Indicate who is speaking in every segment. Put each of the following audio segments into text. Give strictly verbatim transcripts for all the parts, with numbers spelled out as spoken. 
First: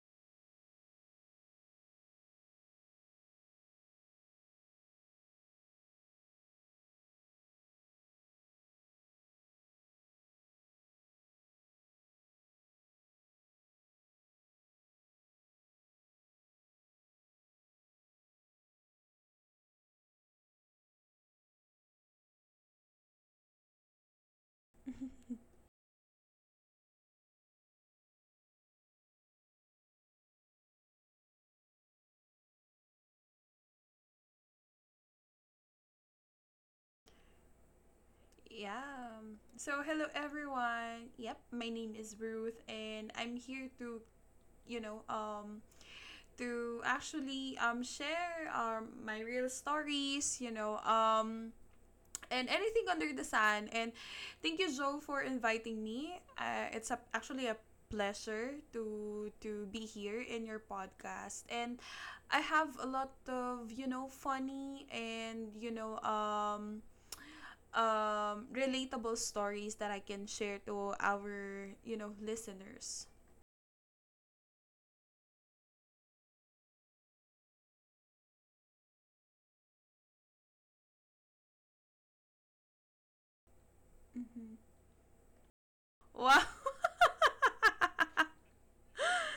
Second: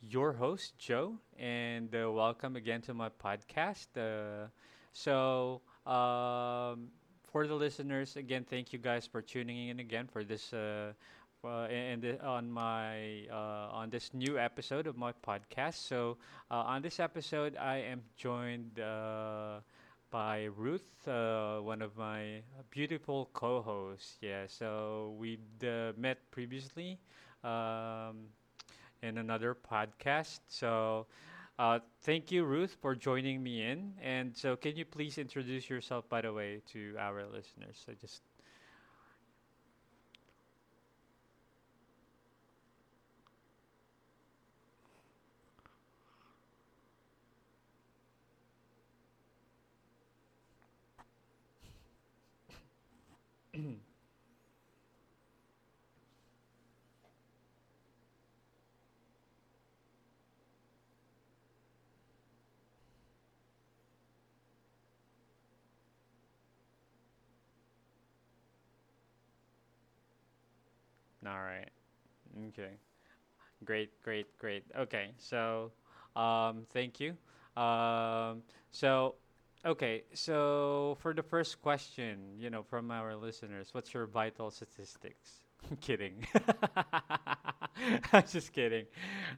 Speaker 1: your host, Joe, and uh, welcome again to my podcast. Uh, so, um, for the listeners, again, thank you guys for tuning in again for this. Uh, uh, and the- on my uh, on this new episode of my podcast. So uh, on this episode, I am joined. Uh, by Ruth, uh, one of my beautiful co hosts. Yeah, so we'd uh, met previously um, in another podcast. So uh, thank you, Ruth, for joining me in. And so, can you please introduce yourself, by the way, to our listeners? So just,
Speaker 2: Yeah. um, So hello everyone. Yep, my name is Ruth and I'm here to, you know, um to actually um share um my real stories, you know, um and anything under the sun. And thank you Joe for inviting me. Uh, it's a, actually a pleasure to to be here in your podcast and I have a lot of, you know, funny and, you know, um um, relatable stories that I can share to
Speaker 1: all
Speaker 2: our,
Speaker 1: right.
Speaker 2: you know,
Speaker 1: Okay.
Speaker 2: listeners.
Speaker 1: Great, great, great. Okay, so um, thank you. Um, so, okay, so for the first question, you know, from our listeners, what's your vital
Speaker 2: Mm-hmm.
Speaker 1: statistics? kidding.
Speaker 2: Wow.
Speaker 1: I'm just kidding.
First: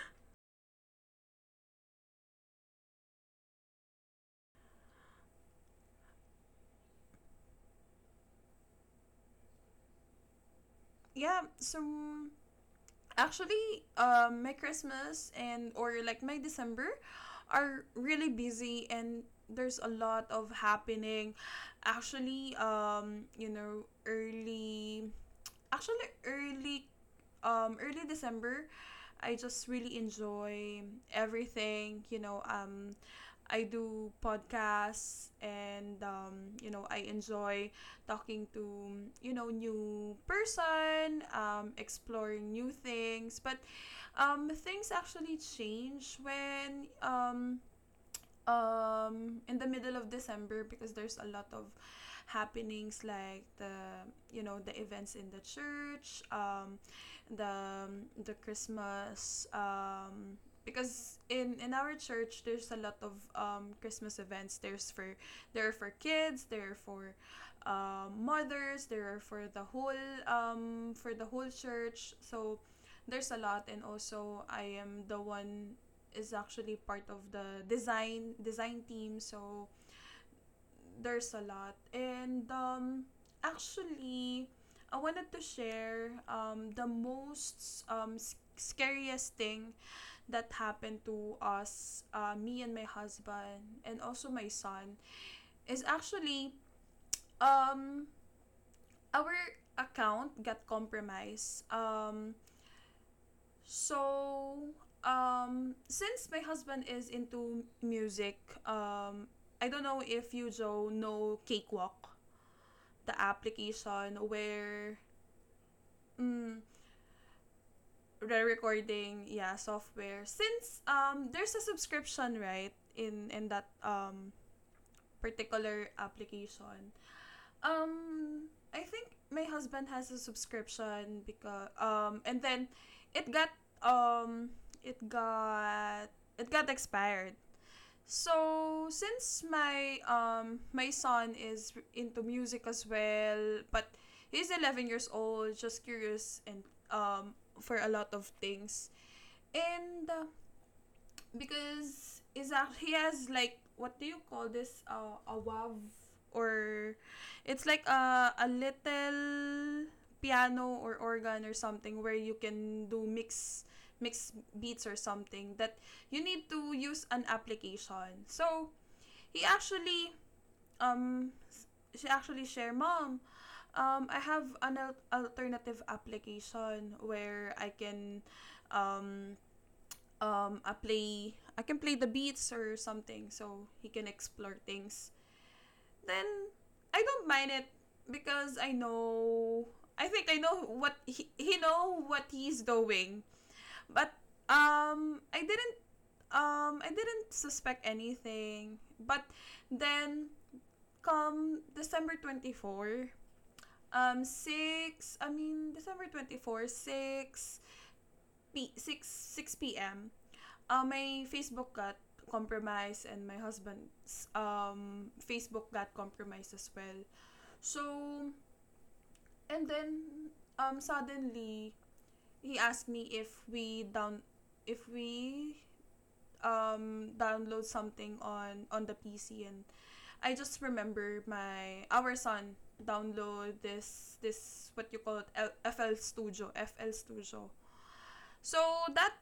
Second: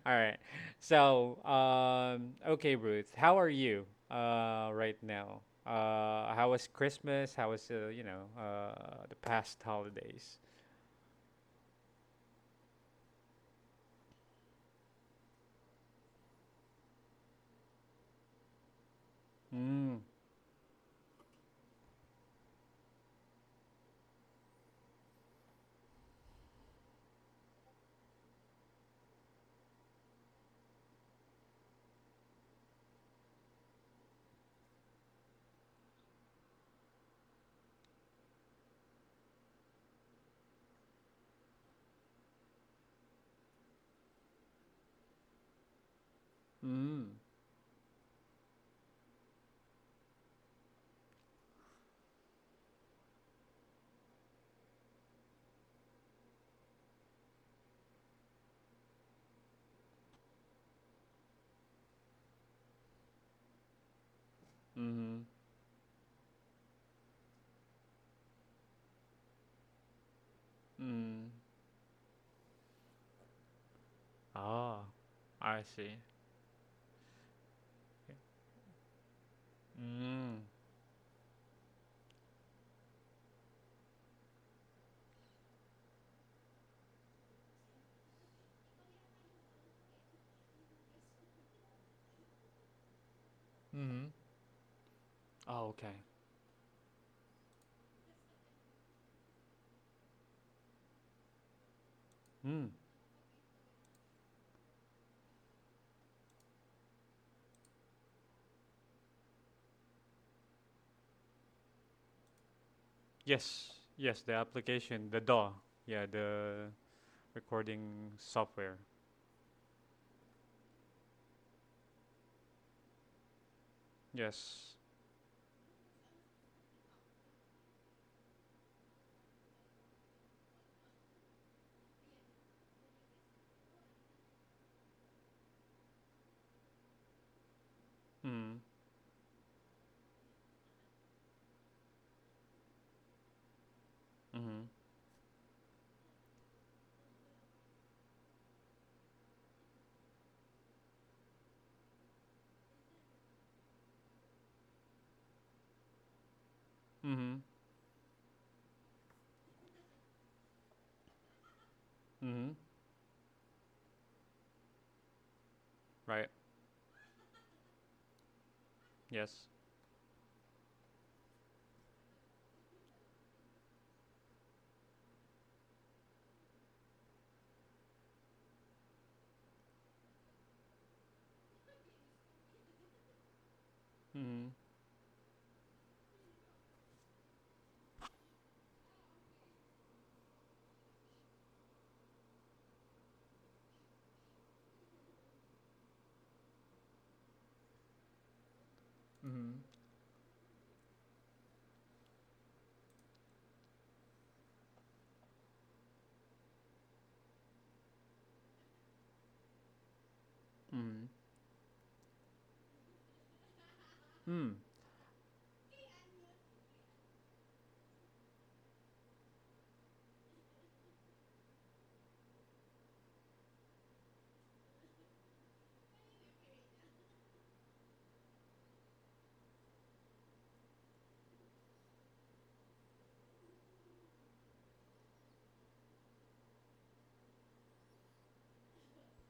Speaker 1: All right. So, um, okay, Ruth, how are you uh, right now? Uh, how was Christmas? How was, uh, you know, uh, the past holidays?
Speaker 2: yeah. So actually, um, my Christmas and or like my December are really busy and there's a
Speaker 1: Mm,
Speaker 2: lot of happening. Actually, um, you know, early actually early um early December I just really enjoy everything, you know, um I do podcasts and um you know, I enjoy talking to you know new person, um exploring new things, but um things actually change when
Speaker 1: mm,
Speaker 2: um um in the middle of December because there's a lot of happenings like the you know the events in the church um the the Christmas um because in in our church there's a lot of um Christmas events. There's for
Speaker 1: mm-hmm,
Speaker 2: there are for kids, there are for um mothers, there are for the whole um for the
Speaker 1: mm.
Speaker 2: whole church, so there's a lot. And also, I
Speaker 1: Oh,
Speaker 2: am the
Speaker 1: I
Speaker 2: one
Speaker 1: see.
Speaker 2: is actually part of the design design team, so
Speaker 1: Mm.
Speaker 2: there's a lot. And um actually I wanted to share um the most um scariest thing that happened to us, uh, me and my husband and
Speaker 1: Mm.
Speaker 2: also my son,
Speaker 1: Oh,
Speaker 2: is
Speaker 1: okay.
Speaker 2: actually um our account got compromised um
Speaker 1: Mm.
Speaker 2: So, um, since my husband is into music, um, I don't know if you, Joe, know Cakewalk, the
Speaker 1: Yes.
Speaker 2: application
Speaker 1: Yes, the
Speaker 2: where
Speaker 1: application, the D A W. Yeah,
Speaker 2: mm,
Speaker 1: the recording
Speaker 2: the
Speaker 1: software.
Speaker 2: recording, yeah, software. Since um, there's a subscription, right, in in that um
Speaker 1: Yes.
Speaker 2: particular application. Um, I think my husband has a subscription because um, and then it got um, it got it got expired.
Speaker 1: Mm.
Speaker 2: So since my um my son is into music as well, but he's
Speaker 1: Mhm.
Speaker 2: eleven years old, just curious and um for a lot of things. And uh, because is a, he has like, what do you call this uh, a wav, or
Speaker 1: Mhm.
Speaker 2: it's like a a little piano or organ or something where you
Speaker 1: Mhm.
Speaker 2: can do mix mix beats or something that you
Speaker 1: Right.
Speaker 2: need to use an application. So
Speaker 1: Yes.
Speaker 2: he actually, um, s- she actually share, Mom, um, I have an al- alternative application where I can, um, um, I play, I can play the beats or something, so he can
Speaker 1: Mhm.
Speaker 2: explore things. Then I don't mind it because I know I think I know what he, he know what he's doing. But um I didn't um I didn't suspect anything. But
Speaker 1: Mhm.
Speaker 2: then come December twenty-fourth, um, six, I mean, December twenty-fourth, six, p- six, six p m, uh,
Speaker 1: Mhm.
Speaker 2: my Facebook got compromised, and my husband's
Speaker 1: Mm.
Speaker 2: um, Facebook got compromised as well. So, and then, um, suddenly, he asked me if we down, if we um, download something on, on the P C. And I just remember my our son download this this what you call it F L Studio F L Studio. So that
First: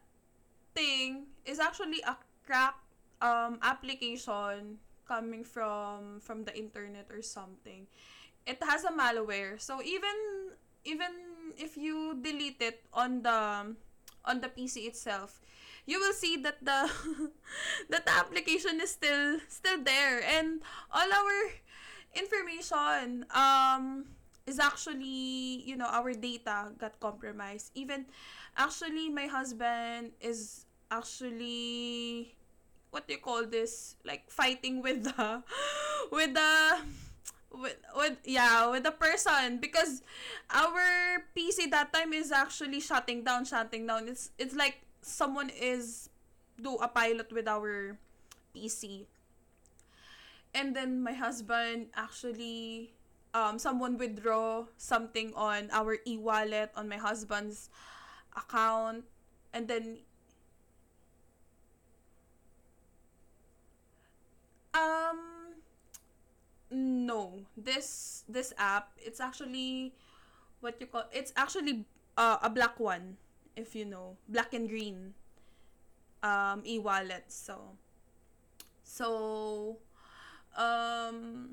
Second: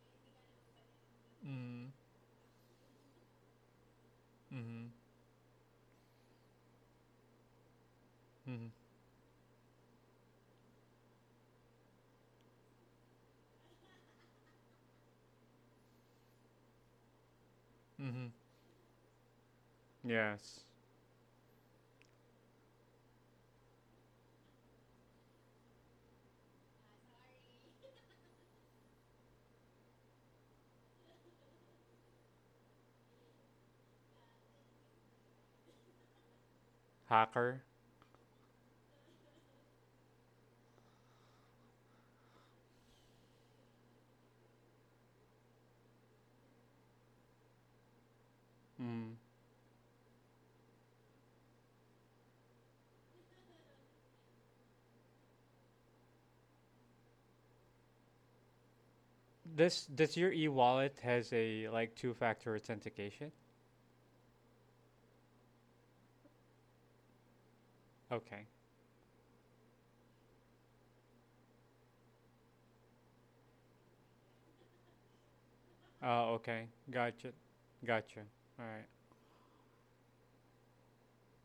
Speaker 2: thing is
Speaker 1: Mhm.
Speaker 2: actually a crack um application
Speaker 1: Mhm.
Speaker 2: coming from from the internet or something. It
Speaker 1: Mhm.
Speaker 2: has a malware. So even even if you delete it on the on the P C itself, you will see that the that the
Speaker 1: Mhm.
Speaker 2: application is still still there, and
Speaker 1: Yes.
Speaker 2: all our information um is actually you know our data got compromised. Even actually, my husband is actually, what do you call this, like fighting with the with the
Speaker 1: Hacker.
Speaker 2: with, with yeah with the person, because our P C that time is actually shutting down shutting down. it's it's like someone is do a pilot with our P C.
Speaker 1: Mm.
Speaker 2: And then my husband actually, um someone withdraw something on our e-wallet, on my husband's account. And
Speaker 1: This
Speaker 2: then
Speaker 1: does your e-wallet has a like two-factor authentication?
Speaker 2: um no, this this
Speaker 1: Okay.
Speaker 2: app, it's actually, what you call, it's actually uh, a black one, if you know, black and green
Speaker 1: Oh,
Speaker 2: um
Speaker 1: okay.
Speaker 2: e-wallet.
Speaker 1: Gotcha.
Speaker 2: So
Speaker 1: Gotcha. All right.
Speaker 2: so um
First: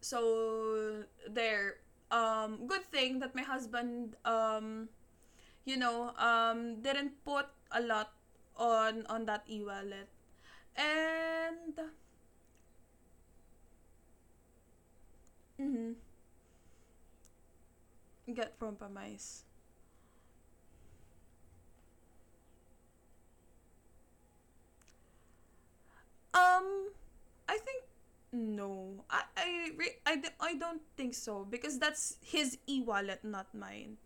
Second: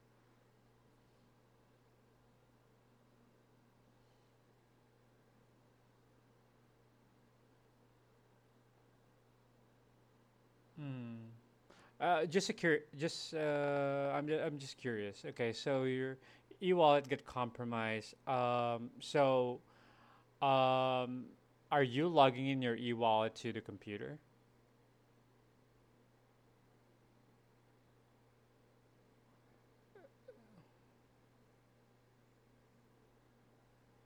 Speaker 2: so there um good thing that my husband, um you know um didn't put a lot on on that e-wallet.
Speaker 1: Hmm.
Speaker 2: And
Speaker 1: Uh, just a cur. Just uh, I'm ju- I'm just curious. Okay, so
Speaker 2: mhm,
Speaker 1: your e-wallet got compromised.
Speaker 2: get
Speaker 1: Um,
Speaker 2: compromised.
Speaker 1: so um, are you logging in your e-wallet to the computer?
Speaker 2: um I think no. I I re- I, d- I don't think so, because that's his e-wallet, not mine.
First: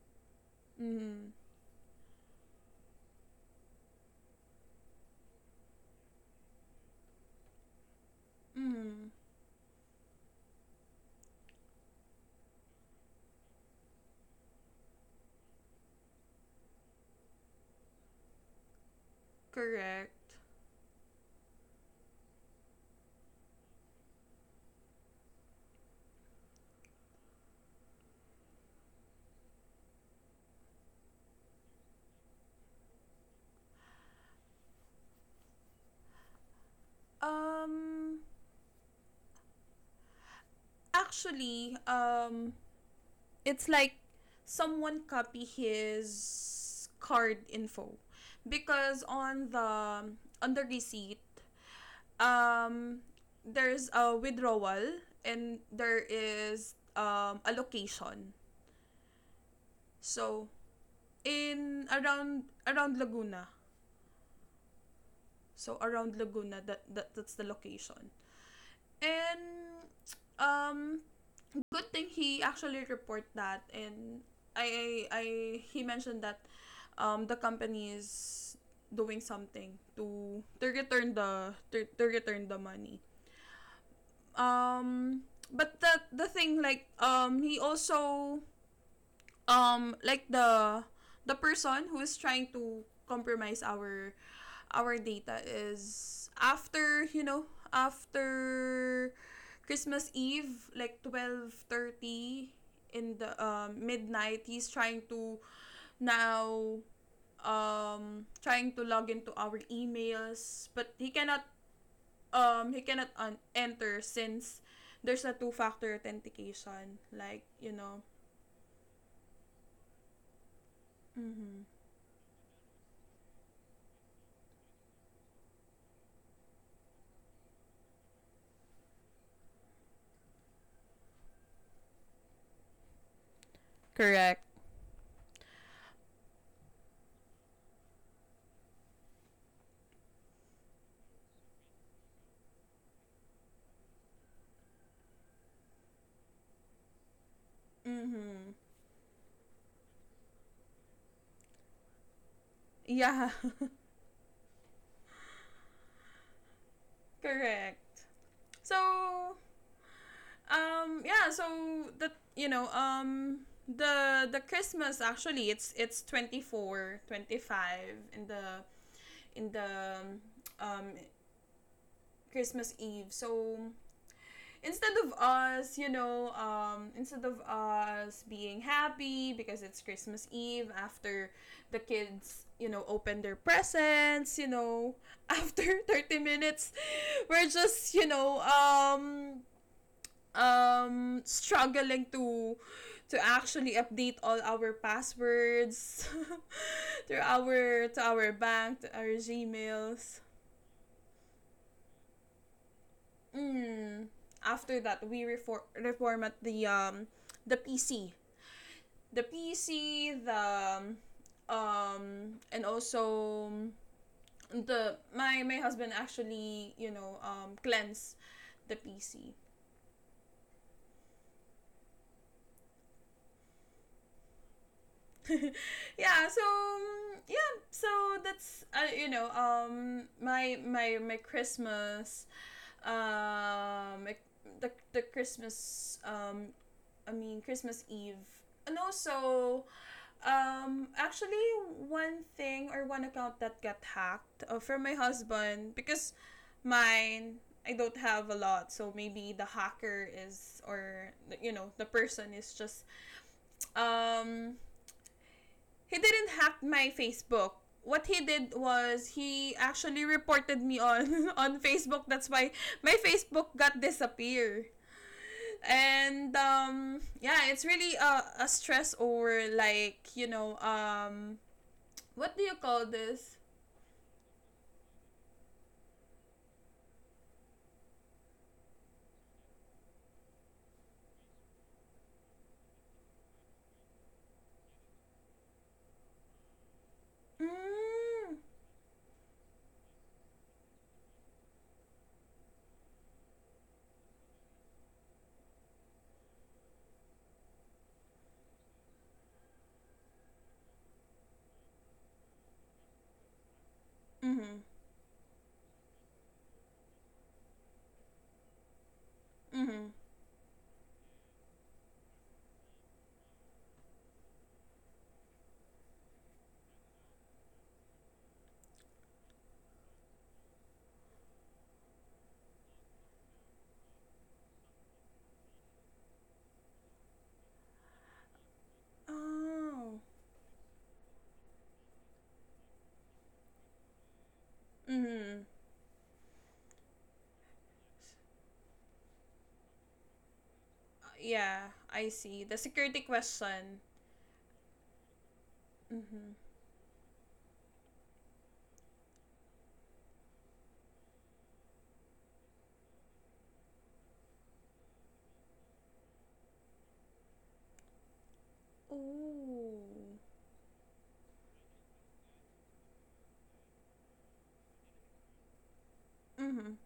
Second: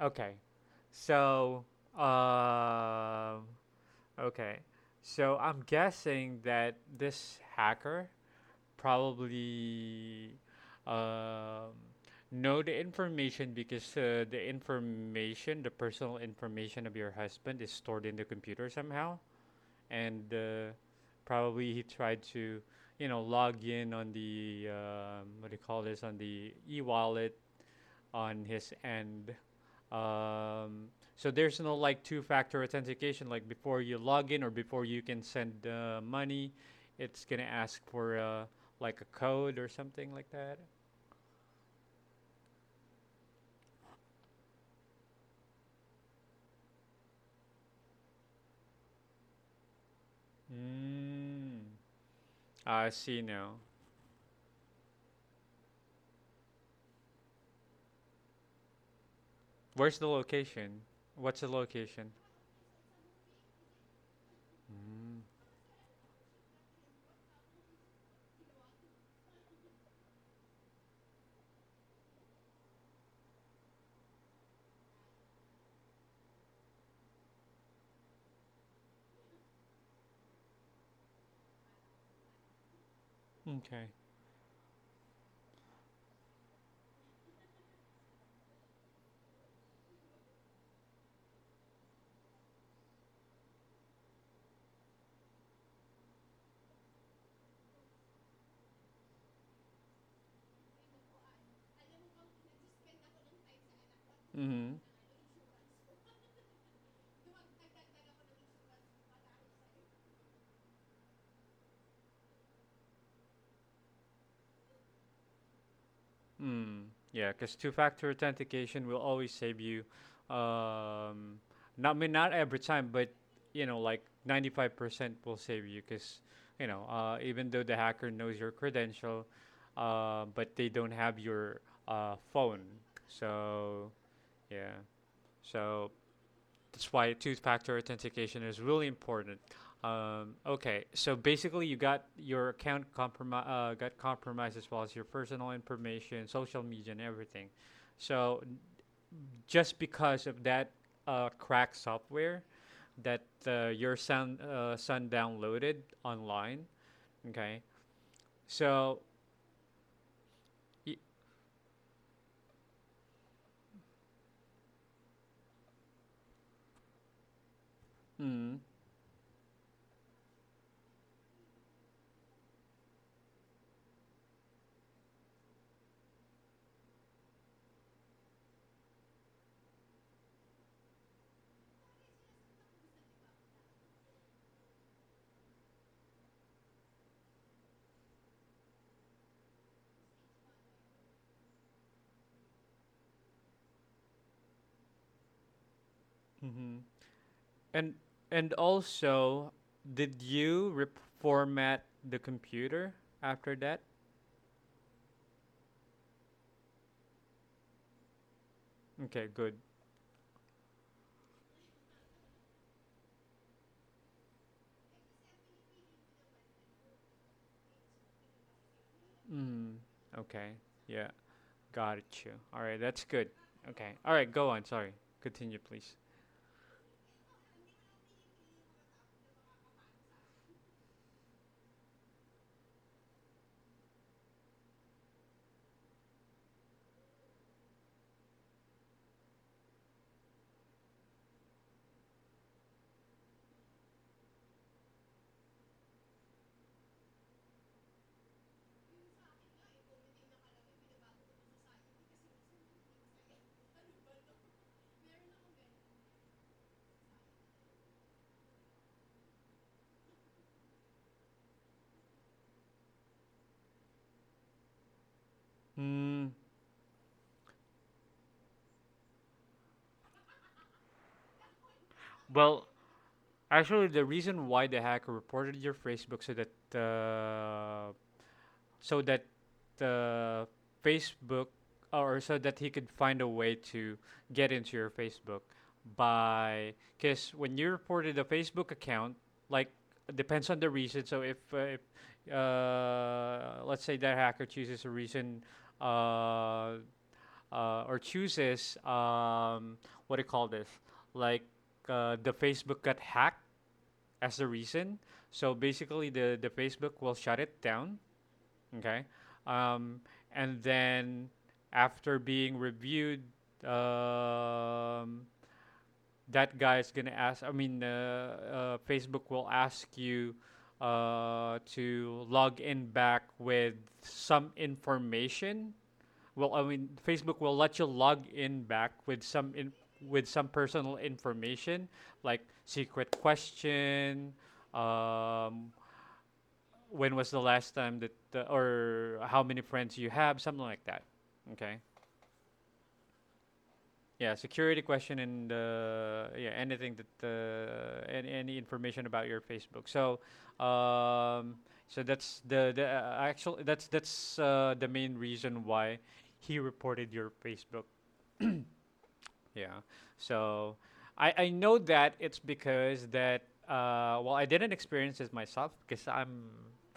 Speaker 1: Okay.
Speaker 2: Mm.
Speaker 1: So um, okay. So I'm guessing that this hacker
Speaker 2: Mm.
Speaker 1: probably um, know the information because uh, the information, the personal information of your husband is stored in the computer somehow, and
Speaker 2: Correct.
Speaker 1: uh, probably he tried to, you know, log in on the um, what do you call this on the e-wallet on his end um, so there's no like two-factor authentication like before you log in or before you can send uh, money. It's gonna ask
Speaker 2: Um
Speaker 1: for uh, like a code or something like that.
Speaker 2: actually, um it's like someone copy his card info, because on the on the receipt
Speaker 1: Mm. I
Speaker 2: um
Speaker 1: see now.
Speaker 2: there's a withdrawal and there is um a location.
Speaker 1: Where's the
Speaker 2: So
Speaker 1: location? What's the
Speaker 2: in
Speaker 1: location?
Speaker 2: around around Laguna. So around Laguna, that, that that's the location. And um, good thing he actually report that, and I I, I he mentioned that um, the company is doing something to to return the to, to return the money.
Speaker 1: Mm. Okay.
Speaker 2: Um, but the the thing like, um, he also um like the the person who is trying to compromise our our data is after you know after Christmas Eve like twelve thirty in the um, midnight. He's
Speaker 1: Hmm.
Speaker 2: trying to now um trying to log into our emails, but he cannot um he cannot un- enter since there's a two factor
Speaker 1: Mm,
Speaker 2: authentication,
Speaker 1: yeah,
Speaker 2: like,
Speaker 1: because
Speaker 2: you know.
Speaker 1: two-factor authentication will always save you. Um,
Speaker 2: Mhm.
Speaker 1: Not I mean not every time, but you know, like ninety-five percent will save you because you know, uh, even though the hacker knows your credential, uh, but they don't have your uh, phone. So
Speaker 2: Correct.
Speaker 1: yeah, so that's why two-factor authentication is really important. Um, okay, so basically, you got your account compromi- uh, got compromised as well as your personal information, social media, and everything. So
Speaker 2: Mm-hmm.
Speaker 1: just because of that uh, crack software that
Speaker 2: Yeah.
Speaker 1: uh, your son uh, son downloaded online, okay.
Speaker 2: Correct.
Speaker 1: So,
Speaker 2: So
Speaker 1: y-
Speaker 2: um yeah, so the, you know, um the the Christmas, actually it's it's twenty four twenty five in
Speaker 1: mm,
Speaker 2: the in the um Christmas Eve. So instead of us, you know, um, instead of us being happy because it's Christmas Eve, after the kids, you know, open their presents, you know, after thirty minutes, we're just, you know, um, um struggling to to actually update all our passwords
Speaker 1: hmm
Speaker 2: to our
Speaker 1: and
Speaker 2: to our
Speaker 1: and
Speaker 2: bank, to our
Speaker 1: also,
Speaker 2: gmails.
Speaker 1: did you re- format the computer after that?
Speaker 2: Mm, After that, we refor- reformat the um the P C, the
Speaker 1: Okay, good.
Speaker 2: P C, the um, um and also the my, my husband actually, you know, um cleanse the P C.
Speaker 1: Mm. Okay. Yeah. Got you. All right. That's good. Okay. All right. Go on. Sorry. Continue, please.
Speaker 2: yeah so um, yeah so that's, uh, you know um my my my christmas, um my- the, the christmas, um I mean Christmas Eve. And also, Um, actually, one thing or one account that got hacked, uh, from my husband, because mine, I don't have a lot, so maybe the hacker is, or you know the person is just um he didn't hack my Facebook. What he did was he actually reported me on on Facebook. That's why my Facebook got disappear.
Speaker 1: Mm.
Speaker 2: And um yeah, it's really a, a stress over, like, you know, um what do you
Speaker 1: Well,
Speaker 2: call this?
Speaker 1: actually, the reason why the hacker reported your Facebook so that uh, so that uh, Facebook or so that he could find a way to get into your Facebook by because when you reported a
Speaker 2: Mm.
Speaker 1: Facebook account, like depends on the reason. So if, uh, if uh, let's say that hacker chooses a reason uh, uh, or chooses um, what do you call this, like uh, the Facebook got hacked as the
Speaker 2: Mhm.
Speaker 1: reason. So basically, the the Facebook will shut it down. Okay.
Speaker 2: Mhm.
Speaker 1: Um, and then after being reviewed, um, that guy is going to ask, I mean, uh, uh, Facebook will ask you uh, to log in back with some information. Well, I mean, Facebook will let you log in back with some in,
Speaker 2: Oh.
Speaker 1: with some personal information like secret question,
Speaker 2: Mhm.
Speaker 1: um, when was the last time that uh, or how many friends you have something like
Speaker 2: Uh,
Speaker 1: that.
Speaker 2: Yeah,
Speaker 1: Okay,
Speaker 2: I see. The security question.
Speaker 1: yeah security question and uh,
Speaker 2: Mhm.
Speaker 1: yeah anything that uh, any, any information about your Facebook so um, so that's the the uh, actual that's that's uh, the main reason why he reported your Facebook.
Speaker 2: Ooh.
Speaker 1: Yeah, so I I know that it's because that uh, well I didn't experience this myself because i'm
Speaker 2: Mhm.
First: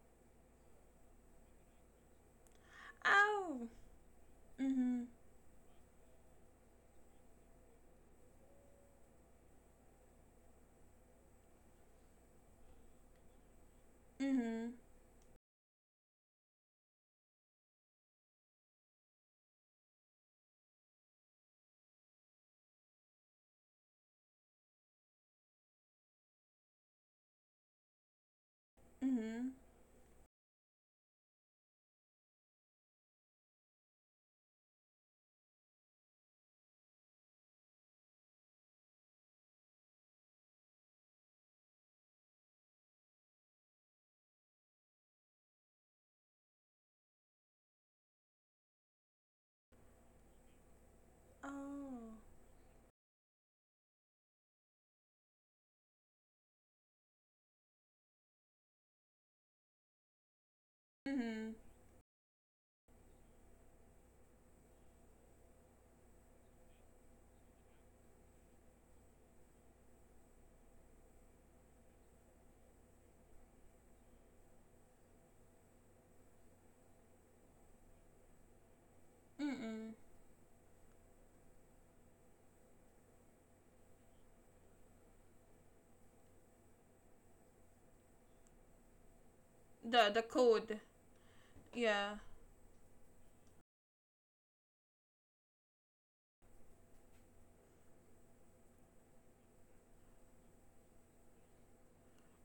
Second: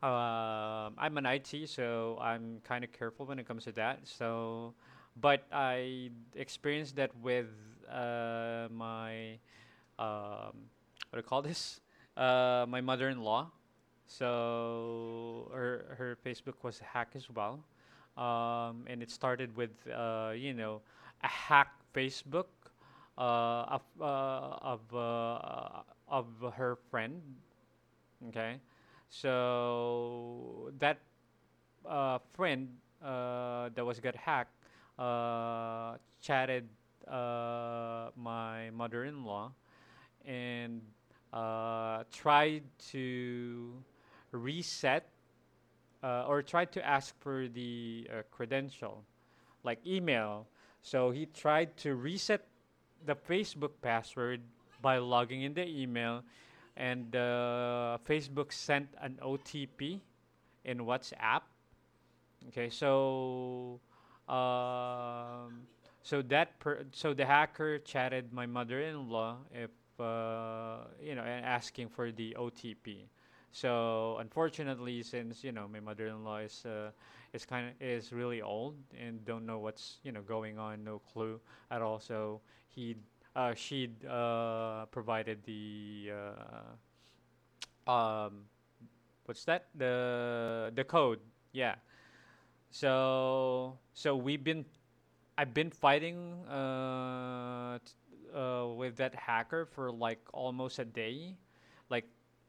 Speaker 1: um, I'm an I T, so I'm kind of careful when it comes
Speaker 2: Ow.
Speaker 1: to that. So,
Speaker 2: Mhm.
Speaker 1: but I experienced that with uh, my um, what do you call this? Uh, my mother-in-law.
Speaker 2: Mhm.
Speaker 1: So her her Facebook was hacked as well, um, and it started with uh, you know a hack Facebook uh, of uh, of uh, of her friend. Okay,
Speaker 2: Mhm.
Speaker 1: so that uh, friend uh, that was got hacked uh, chatted uh, my mother-in-law and uh, tried to reset uh, or tried to ask for the uh, credential, like email. So he tried to
Speaker 2: Oh.
Speaker 1: reset the Facebook password by logging in the email, and uh, Facebook sent an O T P in WhatsApp.
Speaker 2: Mhm.
Speaker 1: Okay, so um, so that per- so the hacker chatted my mother-in-law if uh, you know and asking for the O T P. So unfortunately, since you know my mother-in-law is uh, is kind of is really old and don't know
Speaker 2: Mhm.
Speaker 1: what's you know going on, no clue at all. So he uh, she uh, provided the uh, um, what's that
Speaker 2: The the
Speaker 1: the the
Speaker 2: code.
Speaker 1: code? Yeah,
Speaker 2: Yeah.
Speaker 1: so so we've been I've been fighting uh, t- uh, with that hacker for like almost a day. Like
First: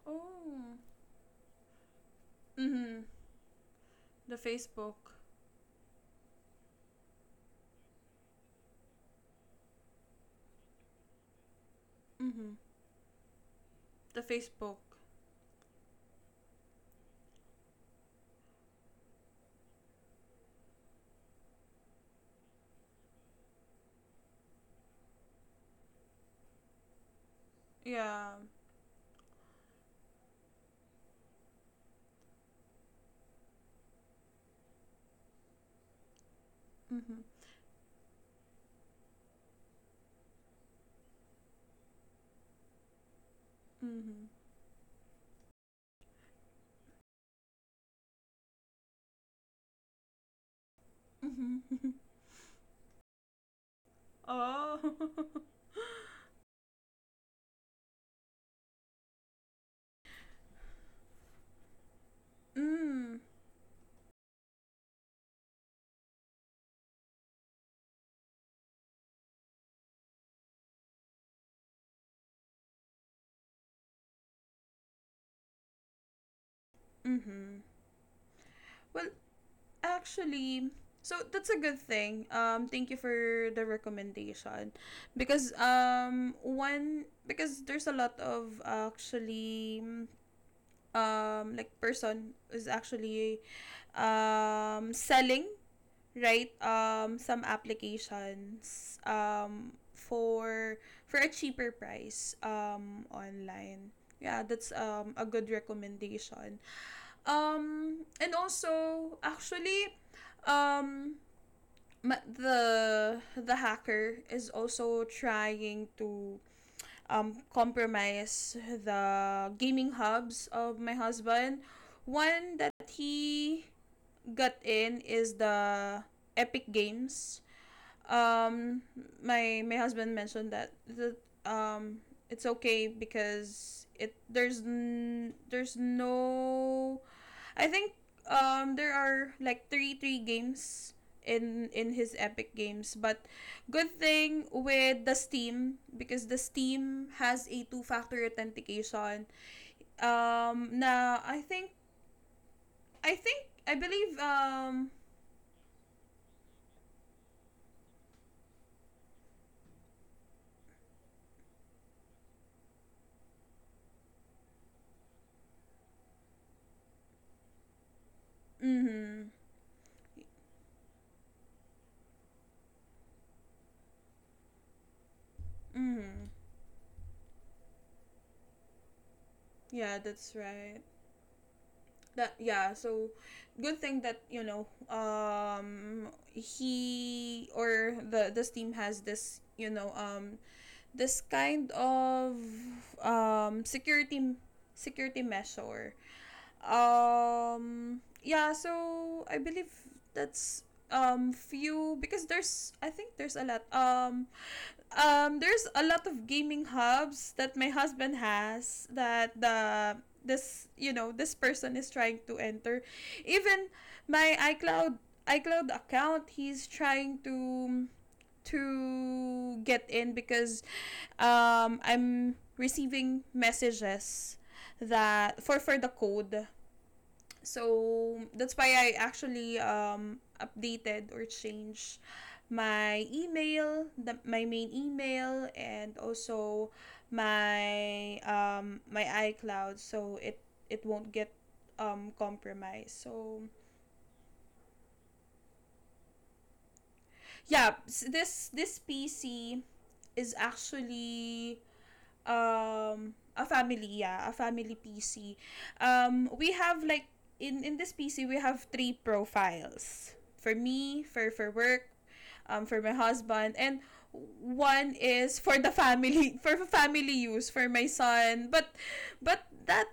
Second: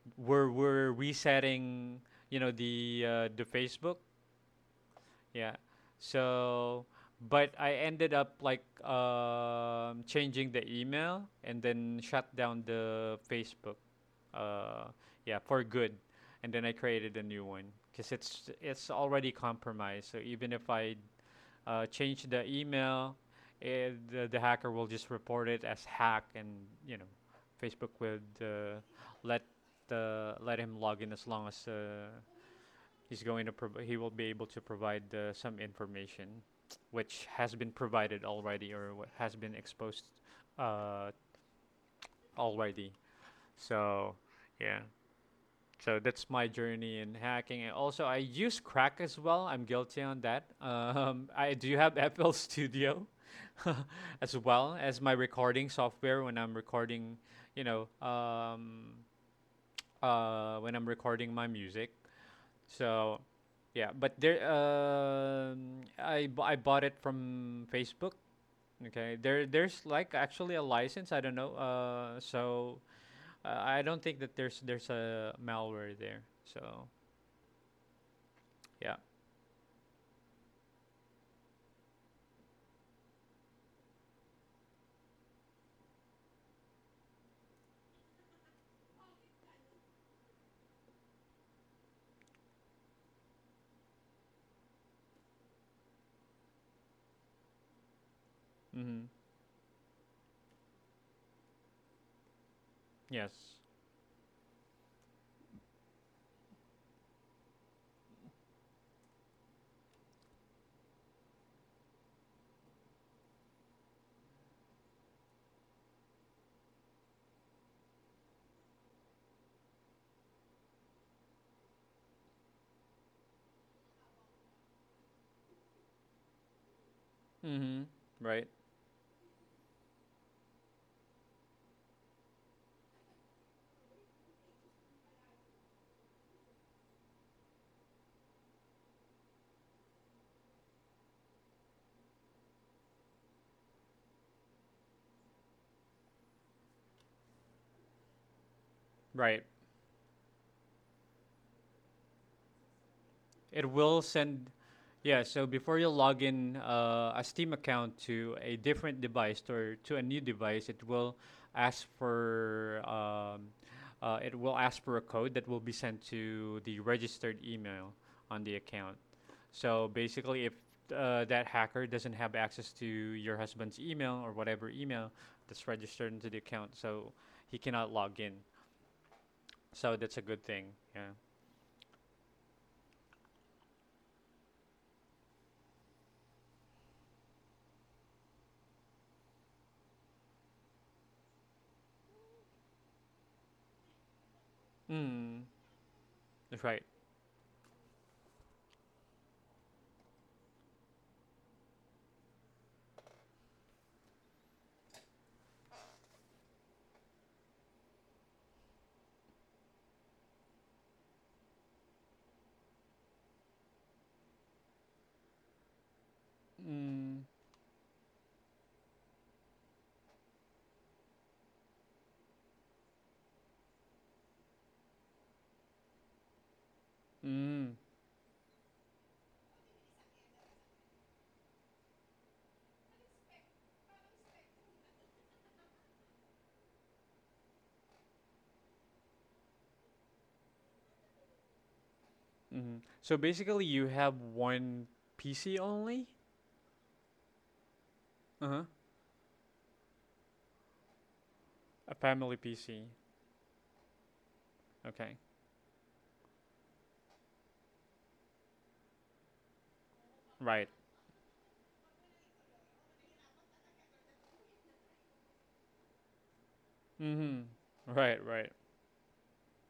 Speaker 2: Oh.
Speaker 1: we're
Speaker 2: Ooh.
Speaker 1: we're resetting, you know, the
Speaker 2: Mhm.
Speaker 1: uh, the Facebook,
Speaker 2: The Facebook.
Speaker 1: yeah. So, but I ended up like um, changing the email and then shut
Speaker 2: Mhm.
Speaker 1: down the Facebook.
Speaker 2: The Facebook.
Speaker 1: Uh, yeah, for good. And then I created a new one because it's it's already compromised. So even if I uh, change the email, eh, the, the hacker will just report it as hack, and you know, Facebook would
Speaker 2: Yeah.
Speaker 1: uh, let uh, let him log in as long as uh, he's going to prov- he will be able to provide uh, some information
Speaker 2: Mhm.
Speaker 1: which has been provided already or what has been exposed uh, already so
Speaker 2: Mhm.
Speaker 1: yeah so that's my journey in hacking and also I use crack as well I'm guilty on that. um, I
Speaker 2: Mhm.
Speaker 1: do have FL Studio as well
Speaker 2: oh.
Speaker 1: as my recording software when I'm recording you know um, uh, when I'm recording my music.
Speaker 2: Mm,
Speaker 1: So, yeah, but there, um, I bu- I bought it from Facebook. Okay, there there's like actually a license. I don't know. Uh, so uh, I don't think that there's there's a malware there. So
Speaker 2: mm-hmm.
Speaker 1: yeah.
Speaker 2: Well, actually, so that's a good thing. Um, thank you for the recommendation, because um, one, because there's a lot of actually um like person is actually um selling, right, um some applications
Speaker 1: Mm-hmm.
Speaker 2: um for for a cheaper price um
Speaker 1: Yes.
Speaker 2: online. Yeah, that's um a good recommendation. Um, and also, actually, um, ma- the the hacker is also trying to um, compromise the gaming hubs of my husband. One that he got in is the Epic Games.
Speaker 1: Mm-hmm. Right.
Speaker 2: Um, my my husband mentioned that the um it's okay because it there's n- there's no, I think um there are like three three games in in his Epic Games, but good thing with the Steam, because the Steam has a two factor authentication.
Speaker 1: Right.
Speaker 2: Um, na I think I think I
Speaker 1: It will
Speaker 2: believe
Speaker 1: send,
Speaker 2: um
Speaker 1: yeah. So before you log in uh, a Steam account to a different device or to a new device, it will ask for um, uh, it will ask for a code that will be sent to the registered email on the account.
Speaker 2: mm-hmm,
Speaker 1: So basically, if uh, that hacker doesn't have access to your husband's email or whatever email that's
Speaker 2: mm-hmm.
Speaker 1: registered into the account, so he cannot log in.
Speaker 2: Yeah,
Speaker 1: So that's
Speaker 2: that's
Speaker 1: a good
Speaker 2: right.
Speaker 1: thing. Yeah.
Speaker 2: That, yeah, so good thing that, you know, um he or the the Steam has this, you know, um this kind of um security, security
Speaker 1: Mm,
Speaker 2: measure.
Speaker 1: that's right.
Speaker 2: Um yeah, so I believe that's um few, because there's, I think there's a lot, um um there's a lot of gaming hubs that my husband has that the this, you know, this person is trying to enter. Even my iCloud, iCloud account he's trying
Speaker 1: Mm.
Speaker 2: to to get in, because um, I'm receiving messages that for for the code.
Speaker 1: Mm,
Speaker 2: So that's why I actually um, updated or changed my email, the, my main email, and also my um, my iCloud, so it it won't get um, compromised.
Speaker 1: mm.
Speaker 2: So
Speaker 1: So basically, you have one P C only?
Speaker 2: yeah, this this
Speaker 1: Uh-huh.
Speaker 2: P C is actually
Speaker 1: A family P C.
Speaker 2: um a family, yeah, a family
Speaker 1: Okay.
Speaker 2: PC. Um we have like in in this PC, we have three profiles, for
Speaker 1: Right.
Speaker 2: me for for work, um for my husband, and one is for the family for family use,
Speaker 1: Mm-hmm.
Speaker 2: for my
Speaker 1: Right,
Speaker 2: son. But
Speaker 1: right.
Speaker 2: but that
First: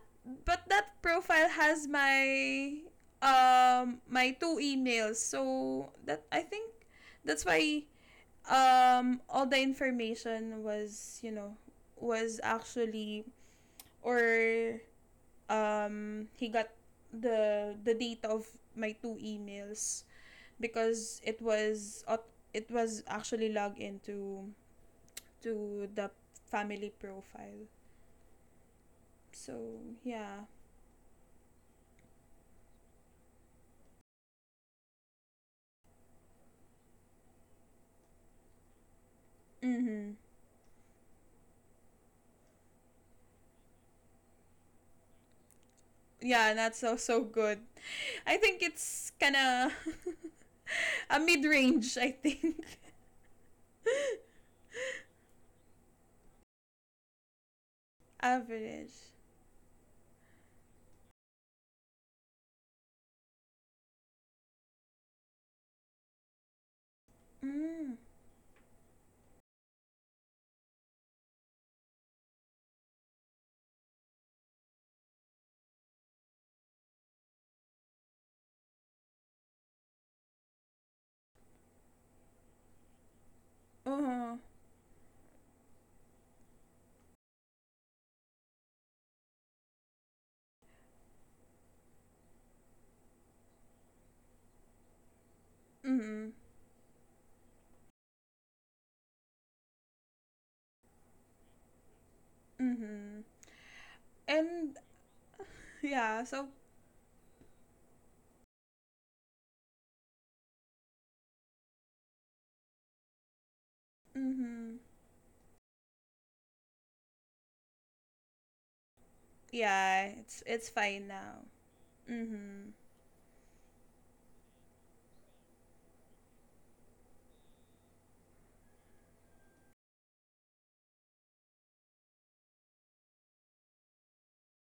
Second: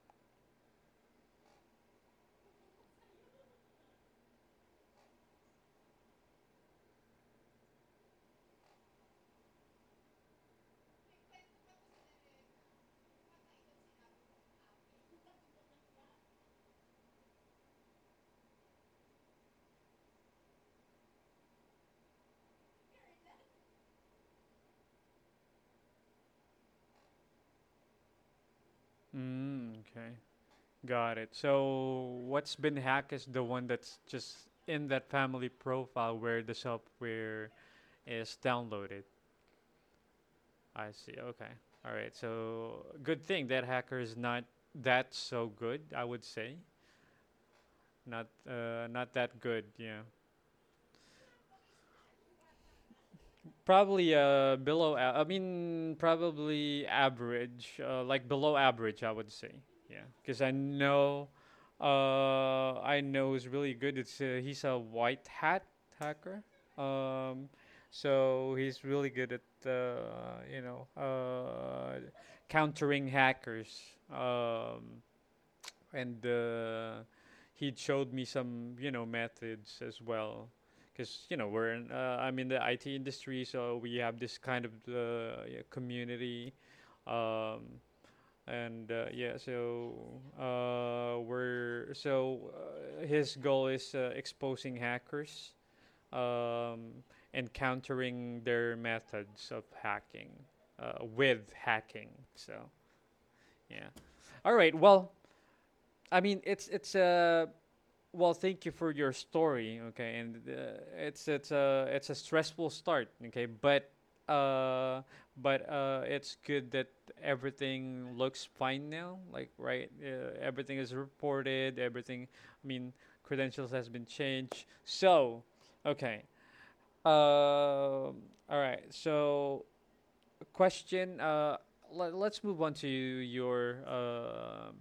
Speaker 2: but that profile has my um my two emails, so that I think that's why um all the information was you know was actually or um he got the the data of my two emails, because it was aut- it was actually logged into to the family profile.
Speaker 1: Mm,
Speaker 2: So
Speaker 1: okay.
Speaker 2: yeah.
Speaker 1: Got it. So what's been hacked is the one that's just in that family profile where the software is downloaded.
Speaker 2: Mm-hmm.
Speaker 1: I see. Okay. All right. So good thing that hacker is not that so good, I would say.
Speaker 2: Yeah, not so so good.
Speaker 1: Not
Speaker 2: I think
Speaker 1: uh not
Speaker 2: it's
Speaker 1: that
Speaker 2: kind
Speaker 1: good,
Speaker 2: of
Speaker 1: yeah.
Speaker 2: a mid-range, I think.
Speaker 1: Probably uh below a- I mean probably average, uh, like below
Speaker 2: average.
Speaker 1: average I would say. Yeah, cuz I know uh I know is really good. It's uh, he's a white hat hacker. Um
Speaker 2: Mm.
Speaker 1: so he's really good at uh you know uh countering hackers. Um and uh, he showed me some you know methods as well because you know we're in, uh, I'm in the I T industry so we have this
Speaker 2: Uh-huh.
Speaker 1: kind of uh, yeah, community, um, and uh, yeah so uh, we're so uh, his goal is uh, exposing hackers,
Speaker 2: Mm-hmm.
Speaker 1: um, and countering their methods of hacking uh, with hacking. So
Speaker 2: Mm-hmm.
Speaker 1: yeah. All right
Speaker 2: And
Speaker 1: well I
Speaker 2: yeah,
Speaker 1: mean
Speaker 2: so
Speaker 1: it's it's a well, thank you for your story. Okay, and uh, it's it's a it's a stressful start. Okay, but
Speaker 2: mm-hmm.
Speaker 1: uh, but uh, it's good that everything looks fine now. Like right,
Speaker 2: Yeah,
Speaker 1: uh,
Speaker 2: it's it's
Speaker 1: everything is
Speaker 2: fine now.
Speaker 1: reported. Everything, I
Speaker 2: Mm-hmm.
Speaker 1: mean, credentials has been changed. So, okay. Um all right. So, question. Uh, let, let's move on to your. Um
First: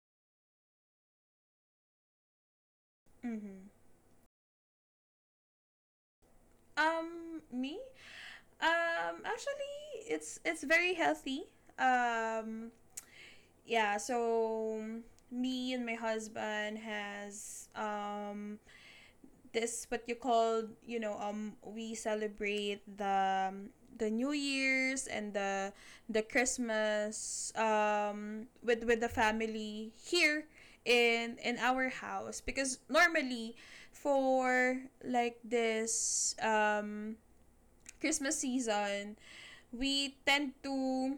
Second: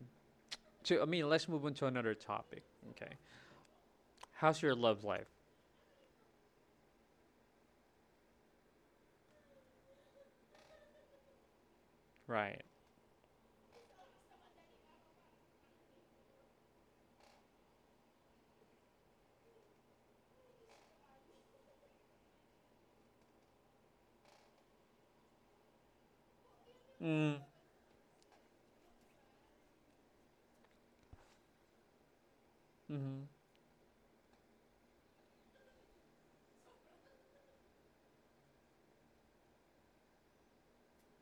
Speaker 1: to I mean, let's move on to another topic. Okay,
Speaker 2: Mm-hmm.
Speaker 1: how's your love life?
Speaker 2: Um, me? Um, actually, it's it's very healthy.
Speaker 1: Right.
Speaker 2: Um, yeah. So me and my husband has um this what you call, you know um we celebrate the um, the New Year's and the the
Speaker 1: Mm.
Speaker 2: Christmas um with with the family here in in our house, because
Speaker 1: Mm-hmm.
Speaker 2: normally, for like this um Christmas season, we tend to,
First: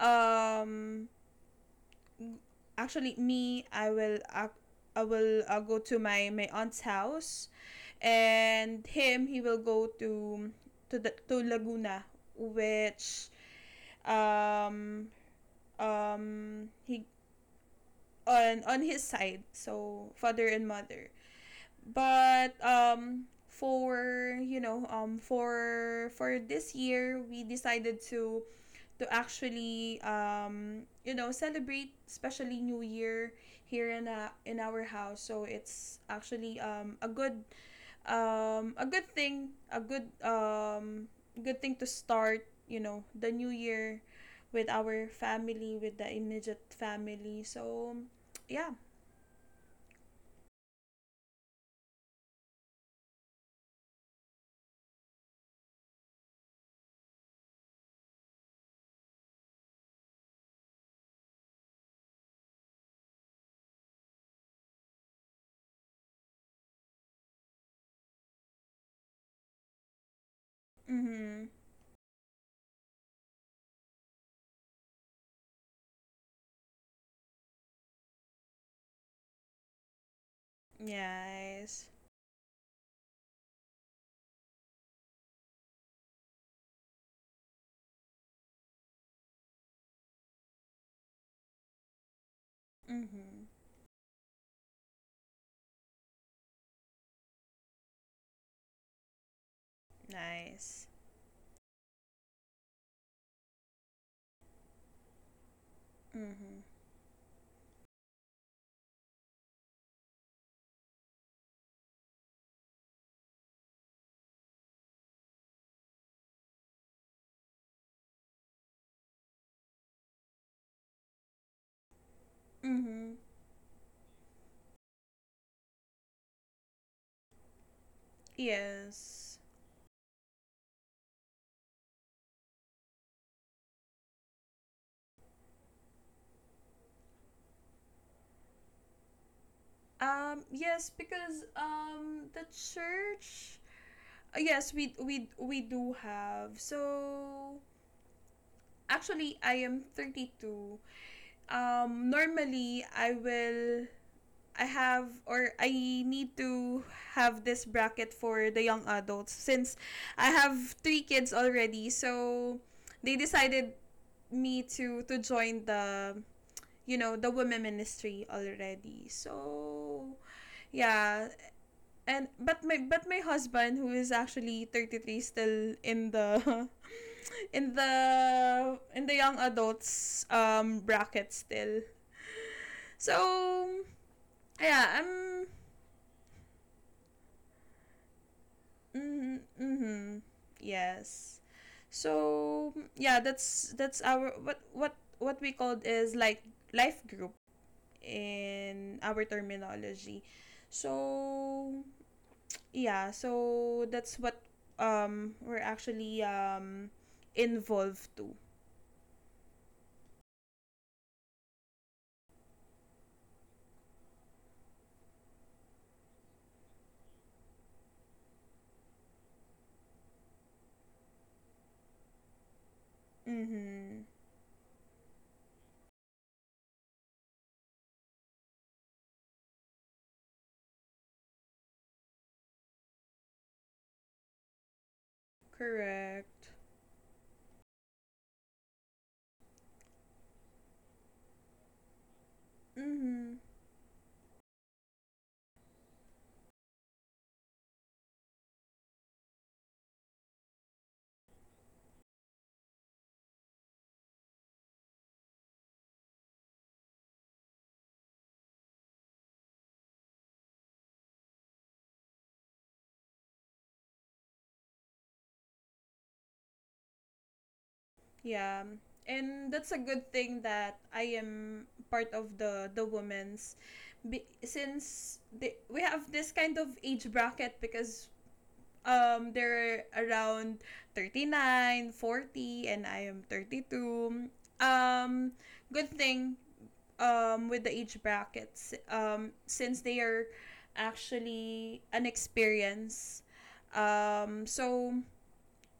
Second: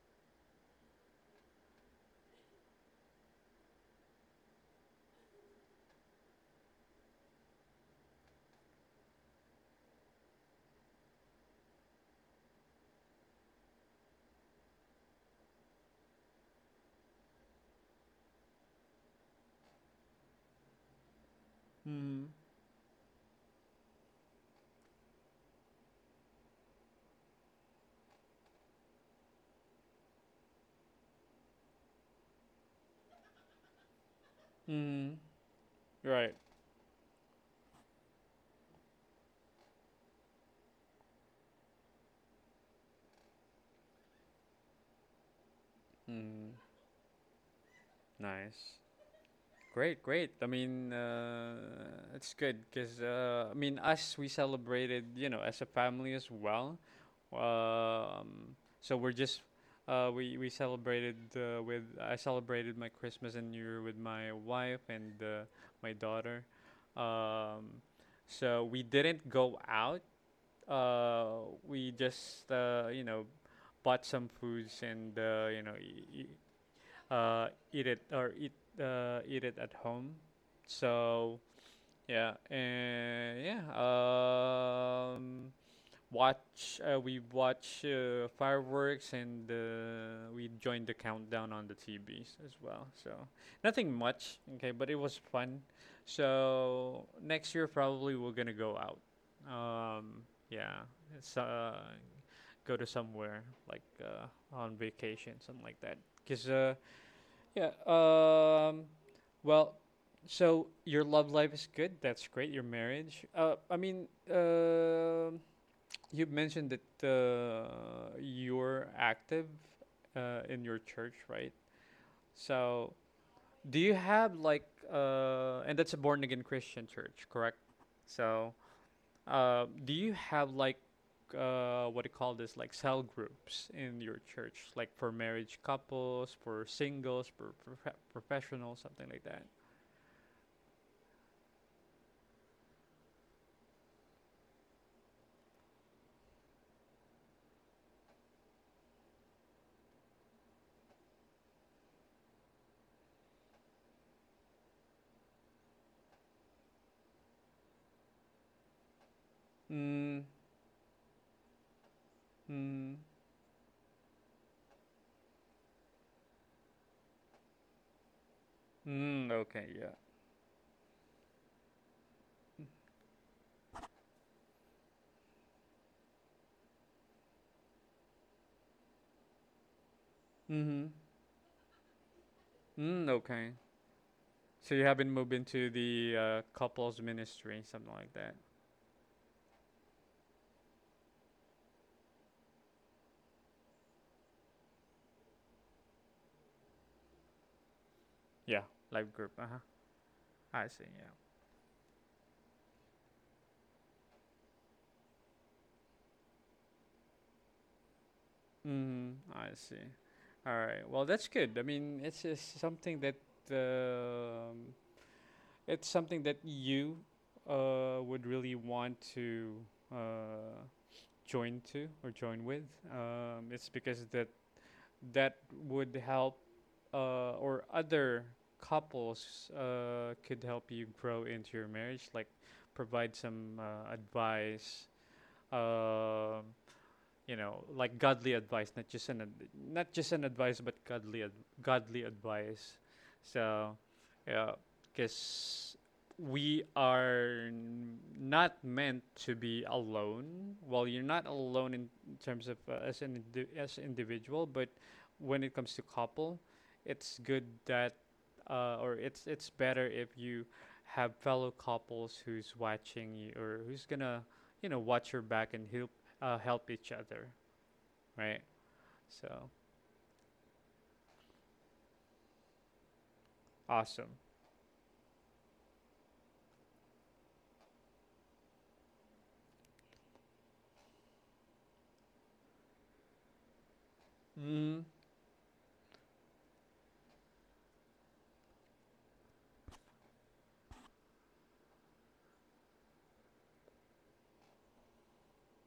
Speaker 2: um actually, me i will ac I will uh, go to my my aunt's house, and him, he will go to to the, to Laguna, which, um um he, on on his side, so father and mother.
Speaker 1: Mm-hmm.
Speaker 2: But um for, you know um for for this year, we decided to to actually, um, you know celebrate, especially New Year, here in uh, in our house.
Speaker 1: Mm-hmm.
Speaker 2: So it's
Speaker 1: Right.
Speaker 2: actually um, a good, um, a good thing, a good um, good thing to start, you know the new year with our family, with the
Speaker 1: Mm.
Speaker 2: immediate family. So yeah.
Speaker 1: Nice. Great, great. I mean, uh, it's good because uh, I mean, us we celebrated, you know, as a family as well. Um, so we're just uh, we we celebrated uh, with I celebrated my Christmas and New Year with my wife and uh, my daughter. Um, so we didn't go out
Speaker 2: Mm-hmm.
Speaker 1: uh, we just uh, you know bought some foods and uh, you know e- e- uh, eat it or eat uh, eat it at home. So
Speaker 2: Yes.
Speaker 1: yeah, and yeah, um, watch uh, we watch uh, fireworks and uh, we joined the countdown on the T Vs as well. So
Speaker 2: Mm-hmm.
Speaker 1: nothing much, okay, but it was fun. So next year probably we're gonna go out. Um, yeah,
Speaker 2: Nice.
Speaker 1: it's uh, go to somewhere like uh, on vacation, something like that. Cause
Speaker 2: Mm-hmm.
Speaker 1: uh, yeah, um, well, so your love life is good. That's great. Your marriage. Uh, I mean, um you mentioned that uh, you're active uh, in your church, right? So,
Speaker 2: Mm-hmm.
Speaker 1: do you have like, uh, and that's a born again Christian church, correct? So,
Speaker 2: Yes.
Speaker 1: uh, do you have like, uh, what do you call this, like cell groups in your church, like for marriage couples, for singles, for prof- professionals, something like that?
Speaker 2: Um, yes, because um, the church. uh, Yes, we we we do have. So actually, I am thirty two. Um, normally I will. I have, or I need to have this bracket for the young adults, since
Speaker 1: Mm,
Speaker 2: I have three kids already. So
Speaker 1: mm,
Speaker 2: they decided me to to join the you know the women ministry already.
Speaker 1: mm, okay, yeah.
Speaker 2: So yeah, and but my but my husband, who is actually thirty three, still in the in the in the young adults
Speaker 1: Mm-hmm.
Speaker 2: um bracket still.
Speaker 1: Mm, okay.
Speaker 2: So
Speaker 1: So you have
Speaker 2: yeah,
Speaker 1: been moved
Speaker 2: I'm
Speaker 1: into the uh, couples ministry, something like that.
Speaker 2: mm, mm-hmm, yes. So yeah, that's that's our, what what what we called, is like life group
Speaker 1: Yeah.
Speaker 2: in
Speaker 1: Life
Speaker 2: our
Speaker 1: group. Uh huh.
Speaker 2: terminology.
Speaker 1: I see. Yeah.
Speaker 2: So yeah, so that's what, um we're actually um involved to.
Speaker 1: Mm. I see. All right. Well, that's good. I mean, it's, it's something that um, it's something that you uh, would really want to uh, join to or join with. Um, it's
Speaker 2: Mm-hmm.
Speaker 1: because that that would help uh, or other couples uh, could help you grow into your marriage like provide some uh, advice, um
Speaker 2: Correct.
Speaker 1: you know, like godly advice, not just an ad- not just an advice, but godly ad- godly advice.
Speaker 2: Mm-hmm.
Speaker 1: So, yeah, because we are n- not meant to be alone. Well, you're not alone in terms of uh, as an indi- as individual, but when it comes to couple, it's good that uh, or it's it's better if you have fellow couples who's watching you or who's gonna you know watch your back and help uh, help each other, right?
Speaker 2: Yeah, and
Speaker 1: So
Speaker 2: that's a good thing that I am part of the the women's,
Speaker 1: awesome.
Speaker 2: be- since they, we have this kind of age bracket, because um they're around thirty nine, forty, and I am thirty two.
Speaker 1: Mm,
Speaker 2: um Good thing, um, with the age brackets, um, since they are actually inexperienced. Um, so,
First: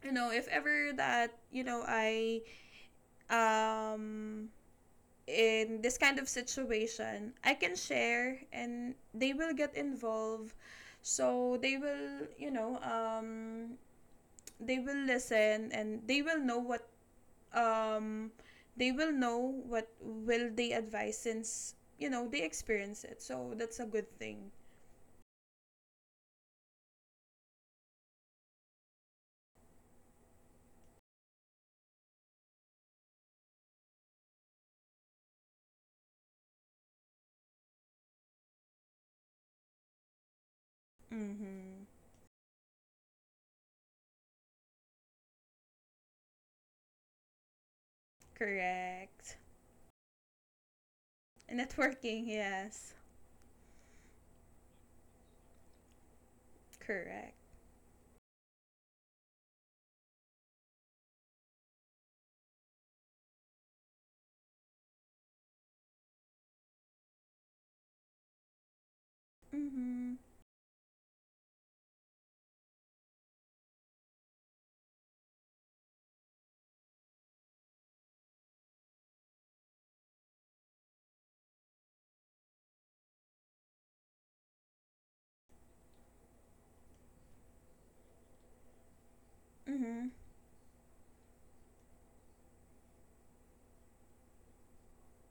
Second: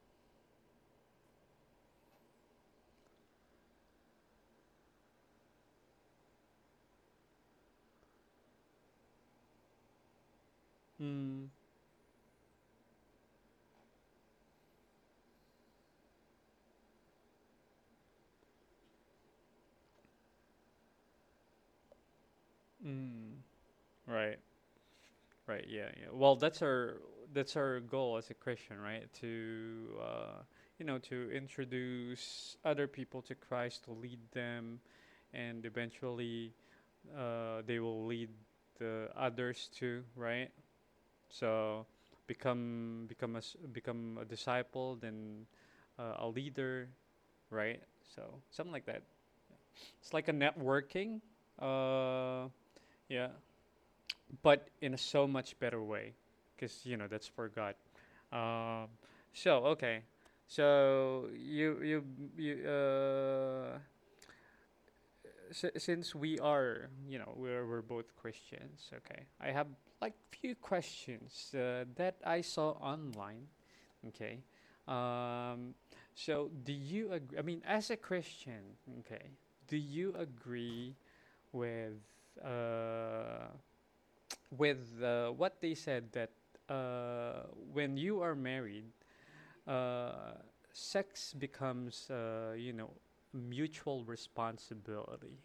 Speaker 2: you know, if ever that, you know, I, um, in this kind of situation, I can share and they will get involved.
Speaker 1: mm,
Speaker 2: So they will, you know, um, they will listen and they will know what, um they will know what will they advise, since you know they experience it.
Speaker 1: mm.
Speaker 2: So that's a good
Speaker 1: Right,
Speaker 2: thing.
Speaker 1: right, yeah, yeah. Well, that's our that's our goal as a Christian, right? To uh, you know to introduce other people to Christ, to lead them, and eventually uh, they will lead the others too, right? So
Speaker 2: Mm-hmm.
Speaker 1: become become a s- become a disciple, then uh, a leader, right? So something like that.
Speaker 2: Correct.
Speaker 1: It's like a networking,
Speaker 2: Networking,
Speaker 1: uh,
Speaker 2: yes.
Speaker 1: yeah, but in a so much better way, because you know that's for
Speaker 2: Correct.
Speaker 1: God. Um, so okay, so you you you uh, s- since we are you know we're we're both Christians, okay. I have like
Speaker 2: Mm-hmm.
Speaker 1: few questions uh, that I saw online. Okay. Um, so, do you agree? I mean, as a Christian, okay, do you agree with uh, with uh, what they said that uh, when you are married,
Speaker 2: Mm-hmm.
Speaker 1: uh, sex becomes, uh, you know, mutual responsibility?